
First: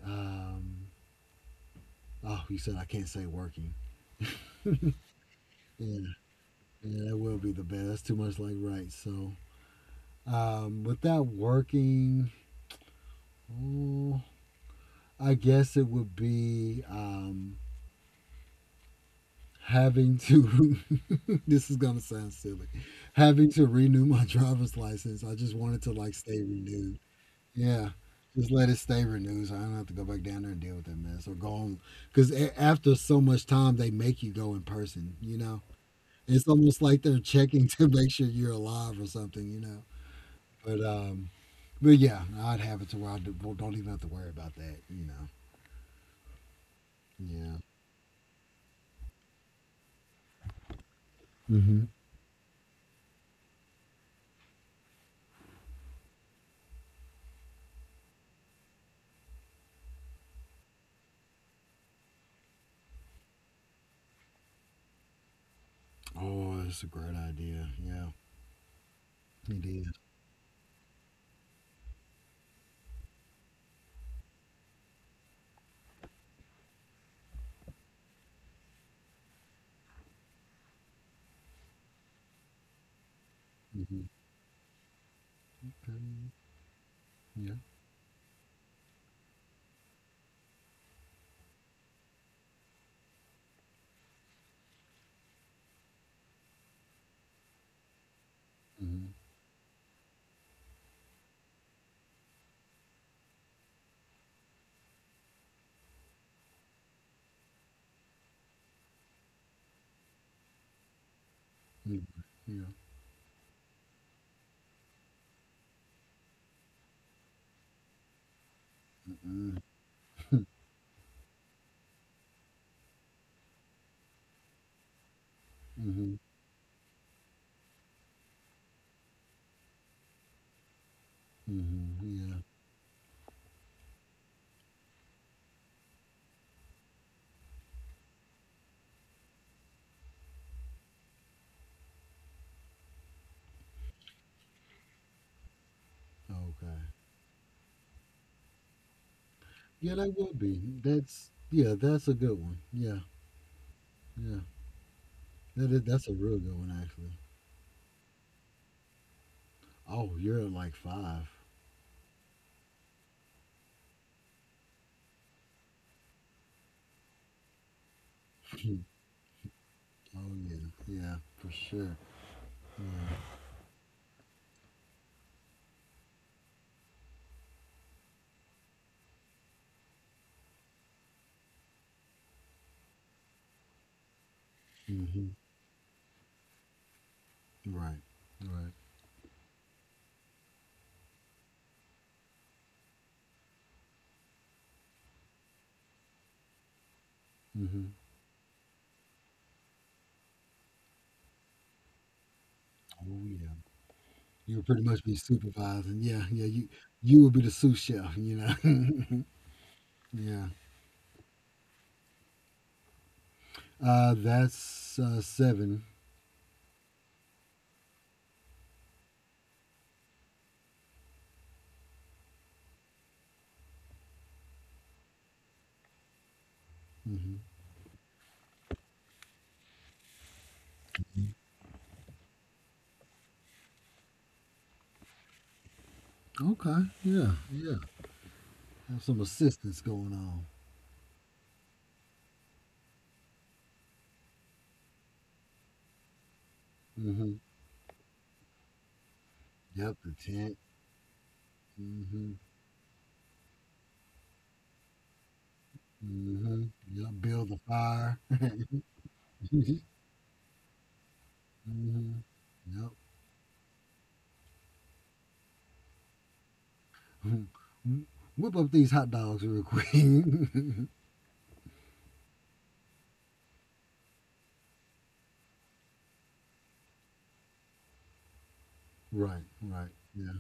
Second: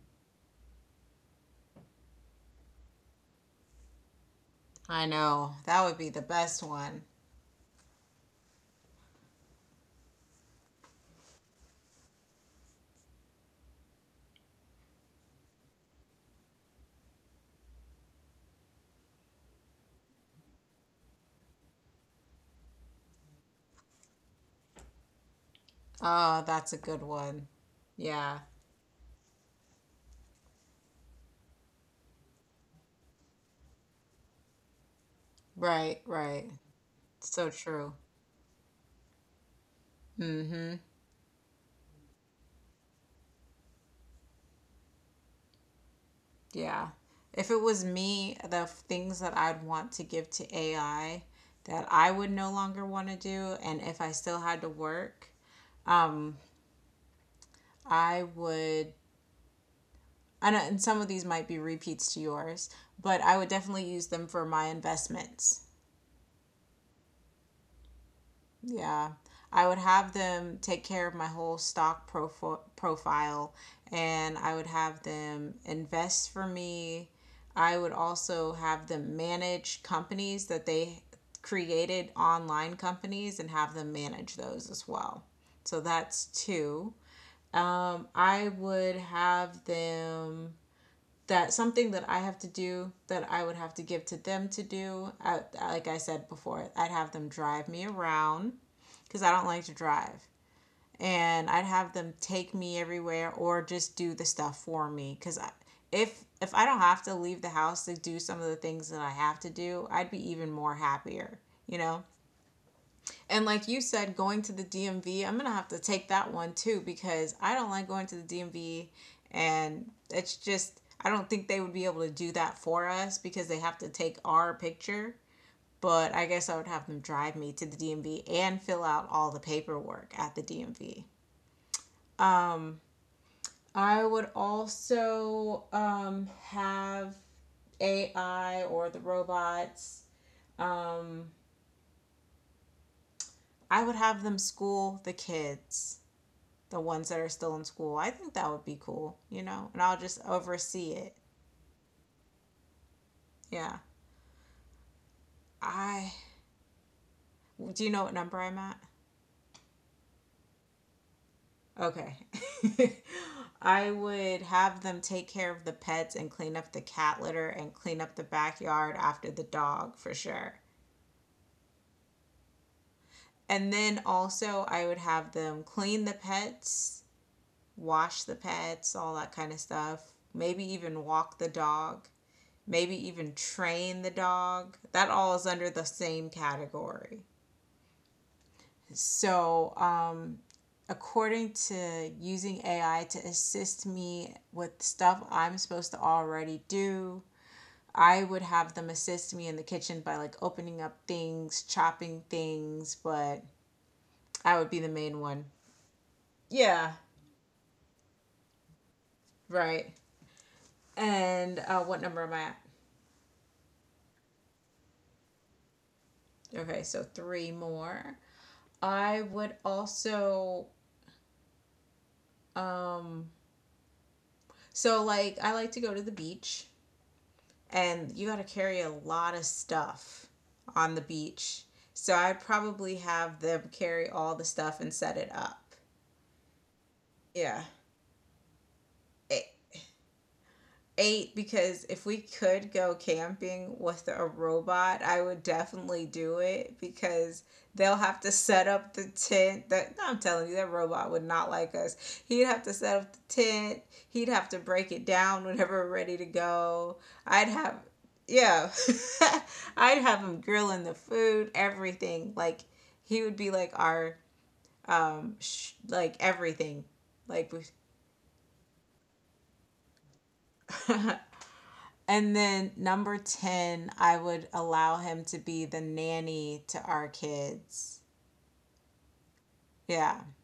Speaker 2: um, oh, you said I can't say working.
Speaker 1: I know. That would
Speaker 2: Yeah,
Speaker 1: be the best
Speaker 2: yeah,
Speaker 1: one.
Speaker 2: that will be the best. That's too much like right. So, without working, oh, I guess it would be having to. [LAUGHS] this is gonna sound silly. Having to renew my [LAUGHS] driver's license. I just wanted to like
Speaker 1: Oh,
Speaker 2: stay
Speaker 1: that's a good
Speaker 2: renewed.
Speaker 1: one.
Speaker 2: Yeah,
Speaker 1: Yeah.
Speaker 2: just let it stay renewed, so I don't have to go back down there and deal with that mess or go on. Because after so much time, they make you go in person. You know,
Speaker 1: Right,
Speaker 2: it's
Speaker 1: right.
Speaker 2: almost like they're
Speaker 1: So
Speaker 2: checking [LAUGHS] to
Speaker 1: true.
Speaker 2: make sure you're alive or something.
Speaker 1: Mm-hmm.
Speaker 2: But um, but yeah, I'd have it to where well, don't even have to worry about that. You
Speaker 1: Yeah. If it
Speaker 2: know,
Speaker 1: was me, the things that I'd want to give to AI that
Speaker 2: yeah.
Speaker 1: I would no longer want to do, and if I still had to work, um, I would. And some of these might be repeats to yours, but I would definitely use them for my investments.
Speaker 2: Oh, that's a great idea. Yeah,
Speaker 1: Yeah. I
Speaker 2: it
Speaker 1: would
Speaker 2: is.
Speaker 1: have them take care of my whole stock profile and I would have them invest for me. I would also have them manage companies that they created online companies and have them
Speaker 2: Mhm.
Speaker 1: manage those as well. So that's
Speaker 2: Mm,
Speaker 1: two.
Speaker 2: yeah.
Speaker 1: I would have them, that something that I have to do that I would have to give to them to do. I, like I said before, I'd have them drive me around
Speaker 2: Mm-hmm.
Speaker 1: because I don't like to drive. And I'd have them take me everywhere or just do the stuff for me because if I don't have to leave the house to do some of the things that I have to do, I'd be even more happier, you know?
Speaker 2: Yeah. Yeah.
Speaker 1: And like you said, going to the DMV, I'm gonna have to take that one too because I don't like going to the DMV,
Speaker 2: Mm-mm.
Speaker 1: and it's just I don't think they would be able to do that for us because they have to take our picture. But
Speaker 2: Mm-hmm.
Speaker 1: I guess I would have them drive me to the DMV and fill out all the paperwork at the DMV.
Speaker 2: Mm-hmm. Yeah.
Speaker 1: I would also have AI or the robots. Um, I would have them school the kids, the
Speaker 2: Okay.
Speaker 1: ones that are still in school. I think that would be cool, you know, and I'll
Speaker 2: Yeah,
Speaker 1: just
Speaker 2: that would be.
Speaker 1: oversee it.
Speaker 2: That's yeah. That's a good one. Yeah.
Speaker 1: Yeah.
Speaker 2: Yeah. That is,
Speaker 1: I
Speaker 2: that's a real good one actually.
Speaker 1: Do you know what number I'm at?
Speaker 2: Oh, you're at like five. [CLEARS THROAT]
Speaker 1: Okay. [LAUGHS] I would have them take care of the pets and clean up the cat litter and clean up the
Speaker 2: [LAUGHS]
Speaker 1: backyard after the dog for
Speaker 2: oh
Speaker 1: sure.
Speaker 2: yeah. Yeah. For sure. Yeah.
Speaker 1: And then also, I would have them clean the pets, wash the pets, all that kind of stuff. Maybe even walk the dog, maybe even train the dog. That
Speaker 2: Mm-hmm.
Speaker 1: all is under the same category.
Speaker 2: Right. Right.
Speaker 1: So, according to using AI to assist me with stuff I'm supposed to already do,
Speaker 2: Mm-hmm.
Speaker 1: I would have them assist me in the kitchen by like opening up things, chopping things,
Speaker 2: Oh
Speaker 1: but
Speaker 2: yeah.
Speaker 1: I
Speaker 2: You
Speaker 1: would
Speaker 2: would
Speaker 1: be
Speaker 2: pretty
Speaker 1: the
Speaker 2: much be
Speaker 1: main one.
Speaker 2: supervising. Yeah. Yeah. You
Speaker 1: Yeah,
Speaker 2: you would be the sous chef. You know.
Speaker 1: right.
Speaker 2: [LAUGHS] yeah.
Speaker 1: And what number am I at?
Speaker 2: That's 7.
Speaker 1: Okay, so three more. I would also um like I like to go to the beach
Speaker 2: Mm-hmm.
Speaker 1: and you got to carry a lot of stuff on the beach. So I probably have them carry all the stuff and set it up.
Speaker 2: Okay. Yeah.
Speaker 1: Yeah.
Speaker 2: Yeah. Have some
Speaker 1: It,
Speaker 2: assistance going on.
Speaker 1: Eight, because if we could go camping with a robot, I would definitely do it
Speaker 2: Mm-hmm.
Speaker 1: because they'll have to set up the tent. That,
Speaker 2: Yep.
Speaker 1: no,
Speaker 2: The
Speaker 1: I'm telling you,
Speaker 2: tent.
Speaker 1: that robot would not like us.
Speaker 2: Mm-hmm.
Speaker 1: He'd have to set up the tent. He'd have to break it down whenever we're ready to
Speaker 2: Mm-hmm.
Speaker 1: go.
Speaker 2: Yep.
Speaker 1: I'd
Speaker 2: Build the
Speaker 1: have,
Speaker 2: fire.
Speaker 1: yeah. [LAUGHS]
Speaker 2: [LAUGHS] mm-hmm.
Speaker 1: I'd have him grilling the food, everything. Like
Speaker 2: Yep.
Speaker 1: he would be like our like everything
Speaker 2: Mhm.
Speaker 1: like we
Speaker 2: Mm. Whip up these hot dogs real quick. [LAUGHS]
Speaker 1: [LAUGHS] And then number 10, I would allow him to be the nanny to our kids.
Speaker 2: right. Right.
Speaker 1: Yeah.
Speaker 2: Yeah.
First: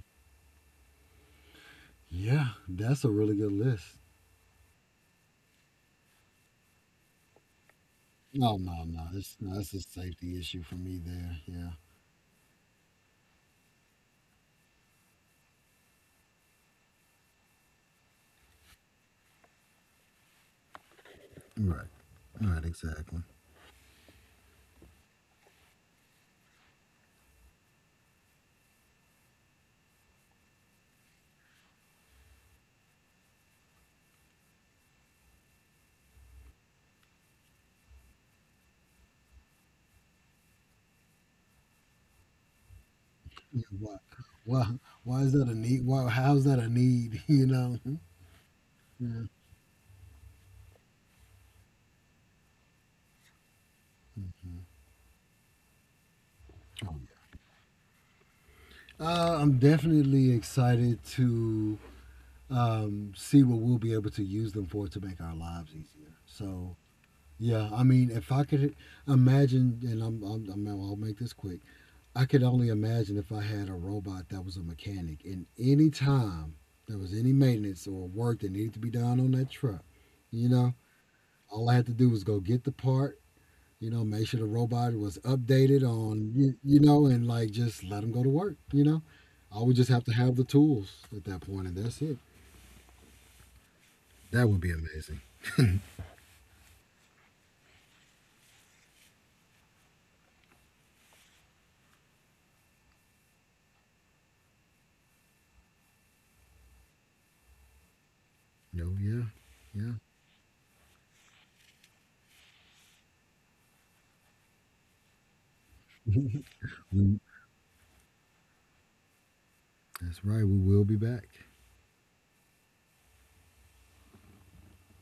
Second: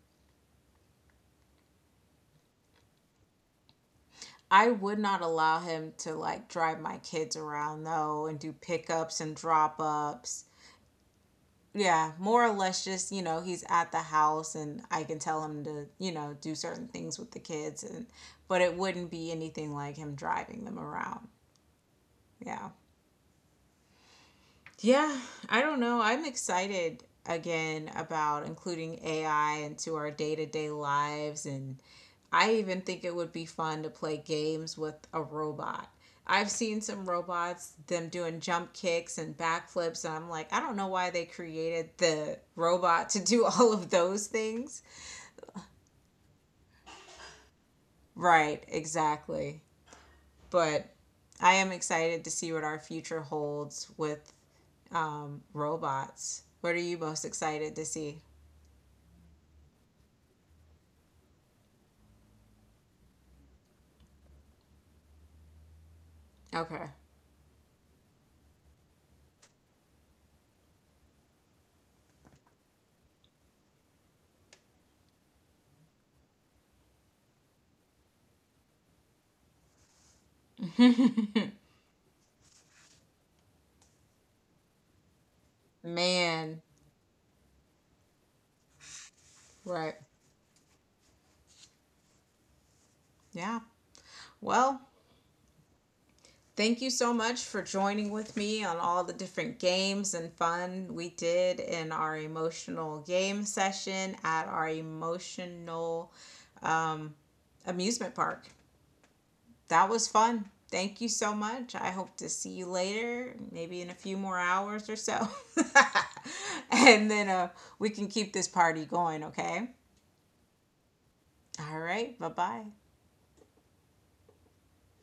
Speaker 2: Yeah. That's a really good list.
Speaker 1: I would not allow him to like drive my kids around though and do
Speaker 2: No, no, no.
Speaker 1: pickups
Speaker 2: It's
Speaker 1: and
Speaker 2: no, it's
Speaker 1: drop
Speaker 2: a safety
Speaker 1: ups.
Speaker 2: issue for me there. Yeah.
Speaker 1: Yeah, more or less just, you know, he's at the house and I can tell him to, you know, do certain things with the kids, and but it wouldn't be anything like him driving them around.
Speaker 2: Right. Right.
Speaker 1: Yeah.
Speaker 2: Exactly.
Speaker 1: Yeah, I don't know. I'm excited again about including AI into our day to day lives. And I even think it would be fun to play games with a robot. I've seen some robots, them doing jump kicks and backflips. And I'm like, I don't know why they created the robot to do [LAUGHS]
Speaker 2: Yeah,
Speaker 1: all of those
Speaker 2: why,
Speaker 1: things.
Speaker 2: why is that a need? Why, how's that a need? [LAUGHS] You know.
Speaker 1: Right,
Speaker 2: Yeah.
Speaker 1: exactly. But I am excited to see what our future holds with robots. What are
Speaker 2: Oh,
Speaker 1: you most excited to see?
Speaker 2: yeah. I'm definitely excited to see what we'll be able to use them for to make our lives easier. So
Speaker 1: Okay.
Speaker 2: yeah, I mean, if I could imagine, and I'll make this quick. I could only imagine if I had a robot that was a mechanic, and any time there was any maintenance or work that needed to be done on that truck, you know, all
Speaker 1: [LAUGHS]
Speaker 2: I had to do was go get the part, you know, make sure the robot was updated on,
Speaker 1: Man.
Speaker 2: you know, and like just let them go to work, you know. I would just
Speaker 1: Right.
Speaker 2: have to have the tools at that point, and that's it.
Speaker 1: Yeah.
Speaker 2: That would be
Speaker 1: Well,
Speaker 2: amazing.
Speaker 1: thank you so much for joining with me on all the different games and fun we did in our emotional game session at our emotional amusement park.
Speaker 2: No, yeah,
Speaker 1: That
Speaker 2: yeah.
Speaker 1: was fun. Thank you so much. I hope to see you later, maybe in a few more hours or so. [LAUGHS] and then
Speaker 2: [LAUGHS]
Speaker 1: uh, we can keep this party going, okay?
Speaker 2: That's right. We will be back.
Speaker 1: All right. Bye bye.